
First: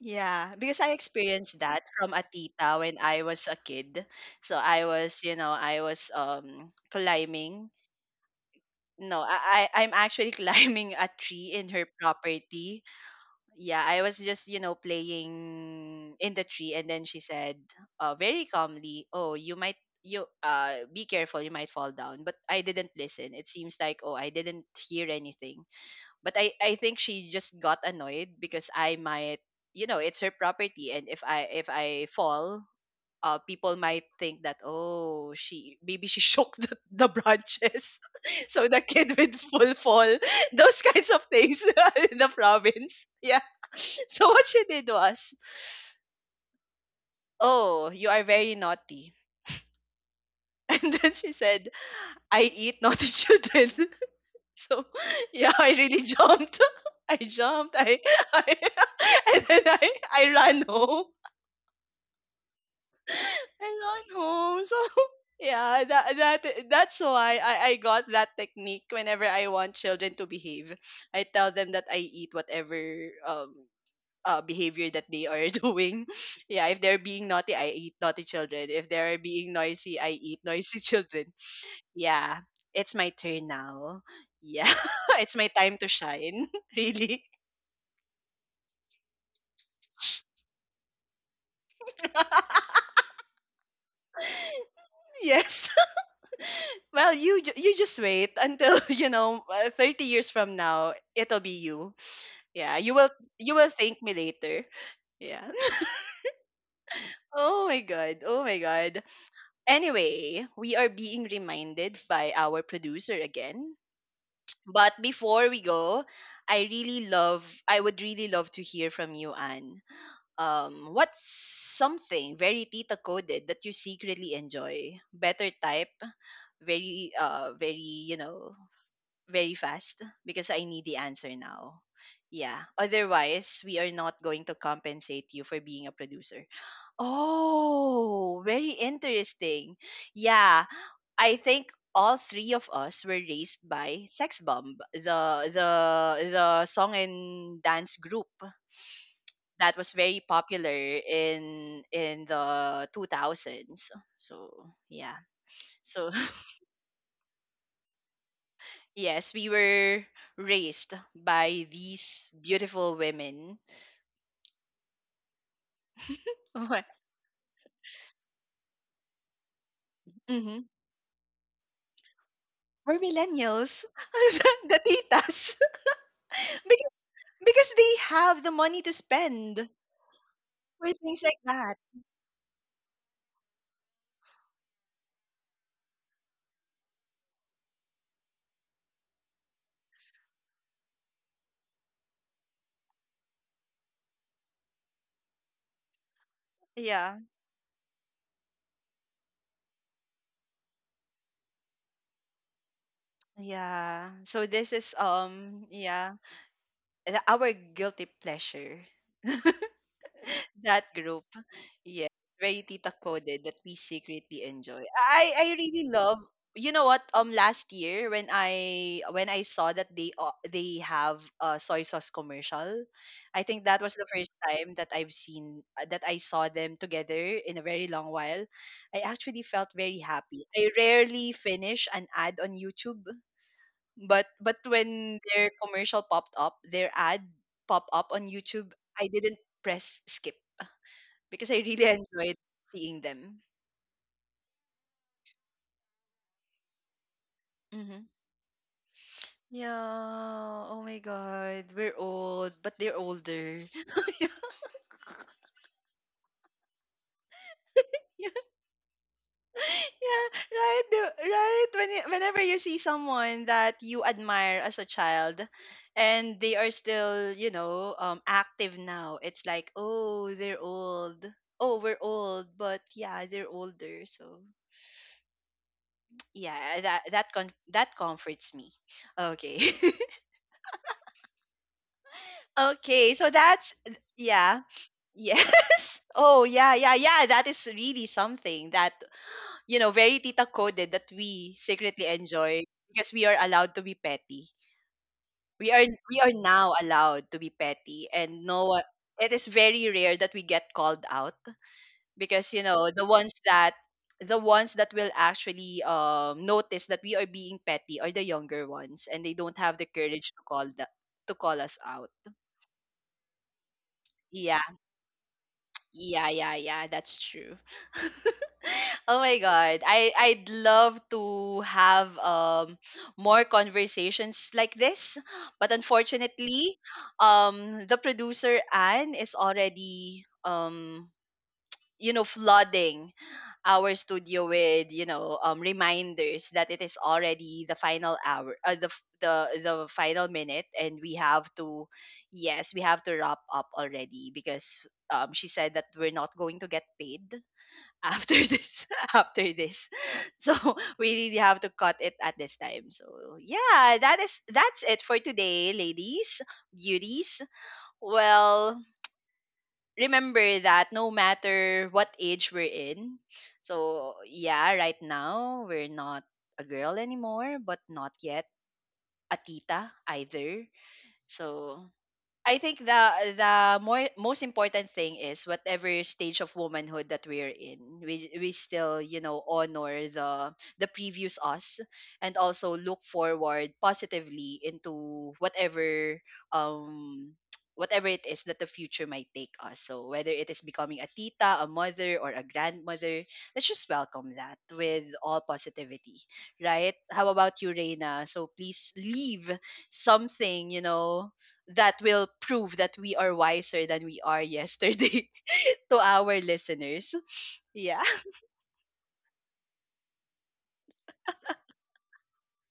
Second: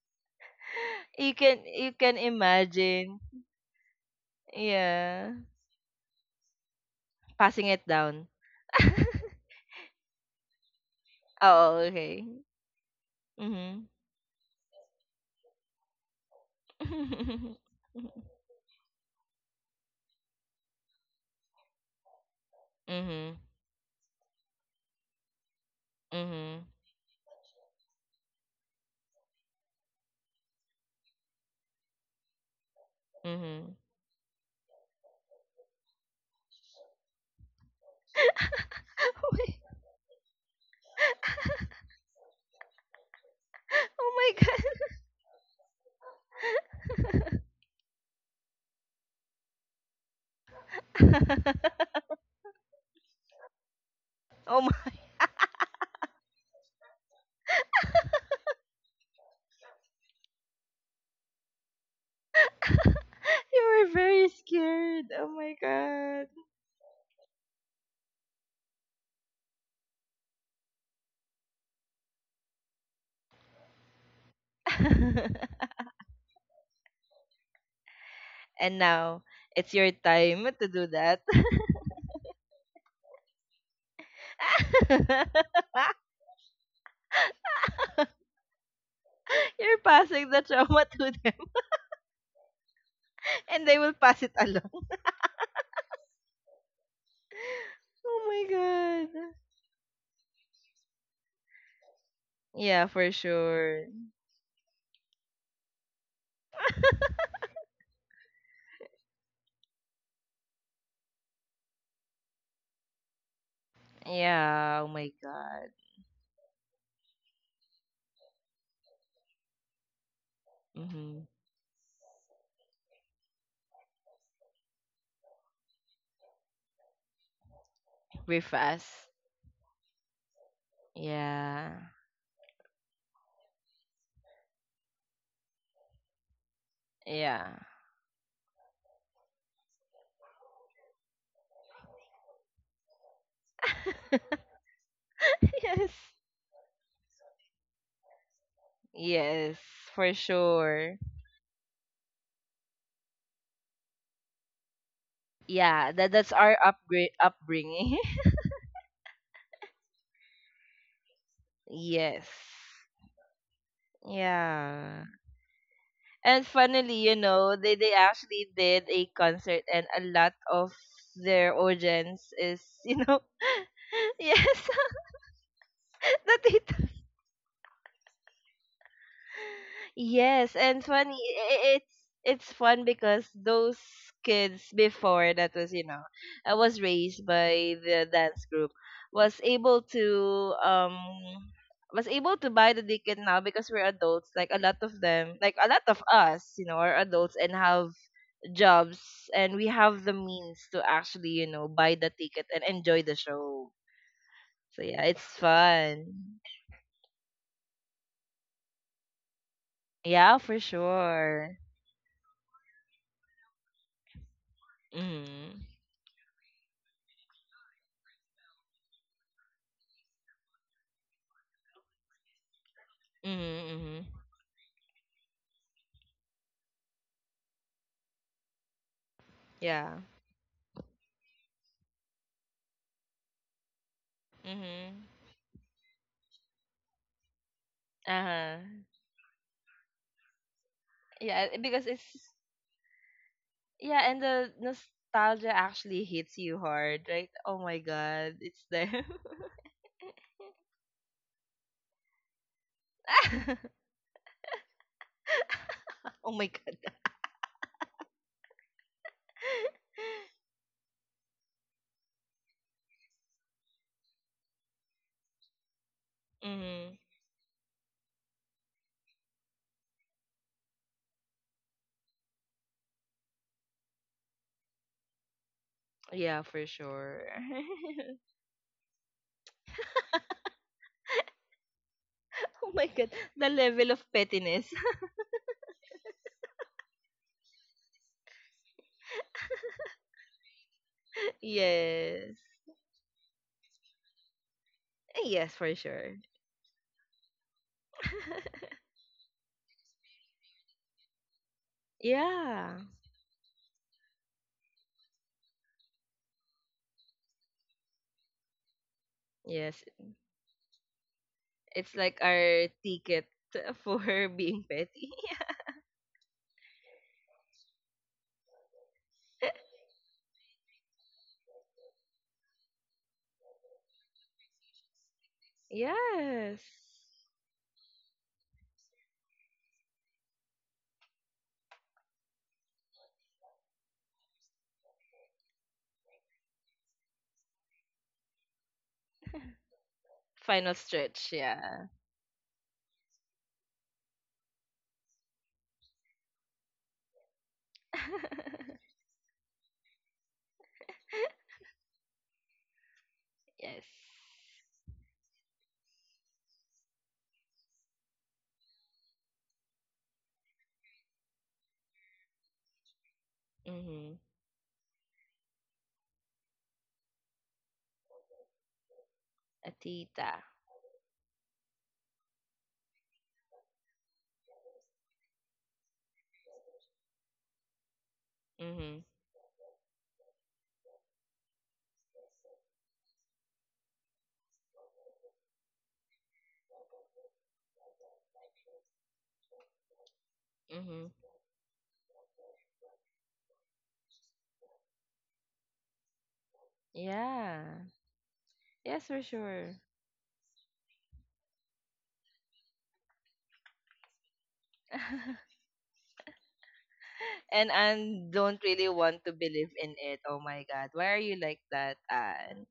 A: yeah, because I
B: You
A: experienced
B: can,
A: that
B: you
A: from
B: can
A: a tita when
B: imagine.
A: I was a kid. So I was,
B: Yeah.
A: you know, I was
B: Passing
A: climbing.
B: it down.
A: No, I- I'm actually climbing a tree in
B: Oh
A: her
B: okay.
A: property. Yeah,
B: Mhm.
A: I was just, you know, playing in the tree, and then she said, very calmly, "Oh, you might you be careful, you might fall down." But I didn't listen.
B: Mhm.
A: It seems like, "Oh, I didn't hear anything." But
B: Mhm.
A: I think she just got annoyed because I might you know it's her property, and if I fall,
B: Mhm.
A: people might think that oh she maybe she shook the branches so the kid would full fall those kinds of things in the province yeah
B: Oh my,
A: so
B: oh
A: what
B: my
A: she did
B: god.
A: was, oh you are very naughty. And then she said, I eat naughty children.
B: Oh my,
A: So yeah I really jumped, I jumped I and then I ran home. I'm
B: you were
A: not
B: very
A: home. So
B: scared. Oh my
A: yeah,
B: god.
A: that's why I got that technique whenever I want children to behave. I tell them that I eat whatever um behavior that they are doing. Yeah, if they're being naughty, I eat naughty children.
B: And
A: If they're
B: now
A: being
B: it's your
A: noisy, I eat
B: time to
A: noisy
B: do that.
A: children. Yeah, it's my turn now. Yeah, it's
B: You're
A: my time to shine. Really.
B: passing the trauma to them, and they will pass it along.
A: Yes. Well, you just
B: Oh
A: wait
B: my
A: until you
B: god.
A: know 30 years from now it'll be you. Yeah,
B: Yeah, for
A: you will
B: sure.
A: thank me later. Yeah. Oh my god. Oh my god. Anyway, we are being reminded by our producer again.
B: Yeah, oh
A: But
B: my
A: before we
B: god.
A: go, I would really love to hear from you, Anne. What's
B: Mhm.
A: something very tita coded that you secretly enjoy? Better type, very, you
B: We're
A: know,
B: fast.
A: very fast because I need the answer
B: Yeah.
A: now. Yeah. Otherwise, we are not going to compensate you for being a producer.
B: Yeah.
A: Oh, very interesting. Yeah, I think all three of us were raised by Sex Bomb,
B: Yes.
A: the song and dance group
B: Yes,
A: that was
B: for
A: very popular
B: sure.
A: in the 2000s. So, yeah.
B: Yeah, that
A: So
B: that's our upgrade upbringing.
A: yes, we were raised by
B: Yes.
A: these beautiful women.
B: Yeah. And
A: What?
B: finally, you know, they actually did a concert and a lot
A: hmm
B: of their audience is, you
A: We're
B: know,
A: millennials,
B: yes,
A: the titas,
B: the
A: Bec- because they have the money to spend
B: Yes, and
A: for
B: funny.
A: things like
B: i-
A: that.
B: It's it's fun because those kids before, that was, you know, I was raised by the dance group, was able to, was able to buy the ticket now because we're adults. Like a lot of them, like a lot of us, you know, are
A: Yeah,
B: adults and have jobs, and we have the means to actually, you know, buy the ticket and enjoy the show.
A: yeah. So this
B: So
A: is
B: yeah, it's
A: yeah,
B: fun.
A: our guilty pleasure.
B: Yeah, for
A: That group.
B: sure.
A: Yes, very tita coded that we secretly enjoy. I
B: Mm-hmm.
A: really love you know what last year when I saw that they, they have a soy sauce commercial,
B: Mm-hmm.
A: I think that was the
B: Mm-hmm.
A: first time that I've seen that I saw them together in a very long while. I actually felt
B: Yeah.
A: very happy. I rarely finish an ad on YouTube, but
B: Mhm.
A: when their commercial popped up, their ad pop up on
B: Uh-huh.
A: YouTube, I didn't press skip
B: Yeah,
A: because I
B: eh, because
A: really
B: it's,
A: enjoyed seeing them.
B: yeah, and the nostalgia actually hits you hard, right? Oh my
A: hmm
B: god, it's them.
A: Yeah. Oh my God. We're old, but they're older.
B: Oh my god.
A: Yeah. Right. Right. Whenever you see someone that you admire as a child, and they are
B: Mhm.
A: still, you know, active now, it's like, oh, they're old. Oh, we're old, but yeah, they're older. So
B: Yeah, for
A: yeah,
B: sure.
A: that comforts me. Okay.
B: Oh my god,
A: Okay. So
B: the
A: that's
B: level of
A: yeah.
B: pettiness.
A: Yes. Oh, yeah, yeah, yeah. That is really something that, you know, very tita coded that we secretly
B: Yes.
A: enjoy, because we are allowed to be petty.
B: Yes, for sure.
A: We are now allowed to be petty, and no one, it is very rare that we get called out, because you
B: Yeah.
A: know the ones that will actually, notice that we are being petty are the younger ones, and they don't have
B: Yes,
A: the courage to to call us
B: it's
A: out.
B: like our ticket for
A: Yeah.
B: being petty.
A: Yeah, yeah, yeah, that's true. Oh my God. I I'd love to have more conversations like this, but
B: Yes.
A: unfortunately, the producer Anne is already you know flooding our studio with you know, reminders that it is already the final hour, the final minute,
B: Final
A: and we
B: stretch,
A: have
B: yeah.
A: to yes we have to wrap up already because, she said that we're not going to get paid after this after this so we really have to cut it at this time. So
B: Yes.
A: yeah, that is that's it for today ladies, beauties, well, remember that no matter what age we're in. So,
B: Mhm.
A: yeah, right now we're not a girl anymore, but not yet a
B: A
A: tita
B: tita.
A: either. So, I think the more most important thing is whatever stage of womanhood that we're in, we still
B: Mhm.
A: you know honor the previous us, and also look forward positively into whatever um whatever it is that the future might take us. So whether it is becoming a
B: Mhm.
A: tita, a mother, or a grandmother, let's just welcome that with all positivity, right? How
B: Yeah.
A: about you, Reina? So please
B: Yes, for
A: leave
B: sure.
A: something, you know, that will prove that we are wiser than we are yesterday to our listeners.
B: And
A: Yeah.
B: Anne don't really want to believe in it. Oh my God, why are you like that, Anne?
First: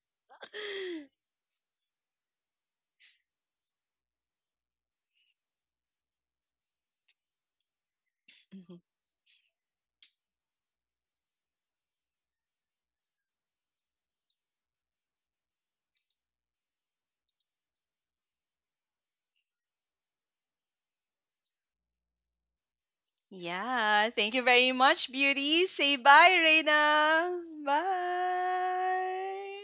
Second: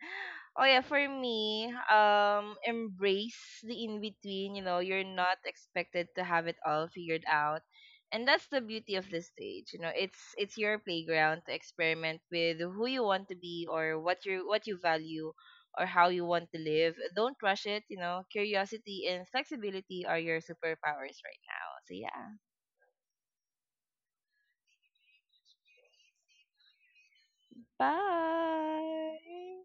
B: Oh yeah, for me, embrace the in between. You know, you're not expected to have it all figured out, and that's the
A: Mhm.
B: beauty of this stage. You know, it's your playground to experiment with who you want to be or what you, what you value or how you want to live. Don't rush it. You know, curiosity and flexibility are your superpowers right now. So yeah.
A: Yeah. Thank you very much, beauty. Say bye, Reina.
B: Bye.
A: Bye.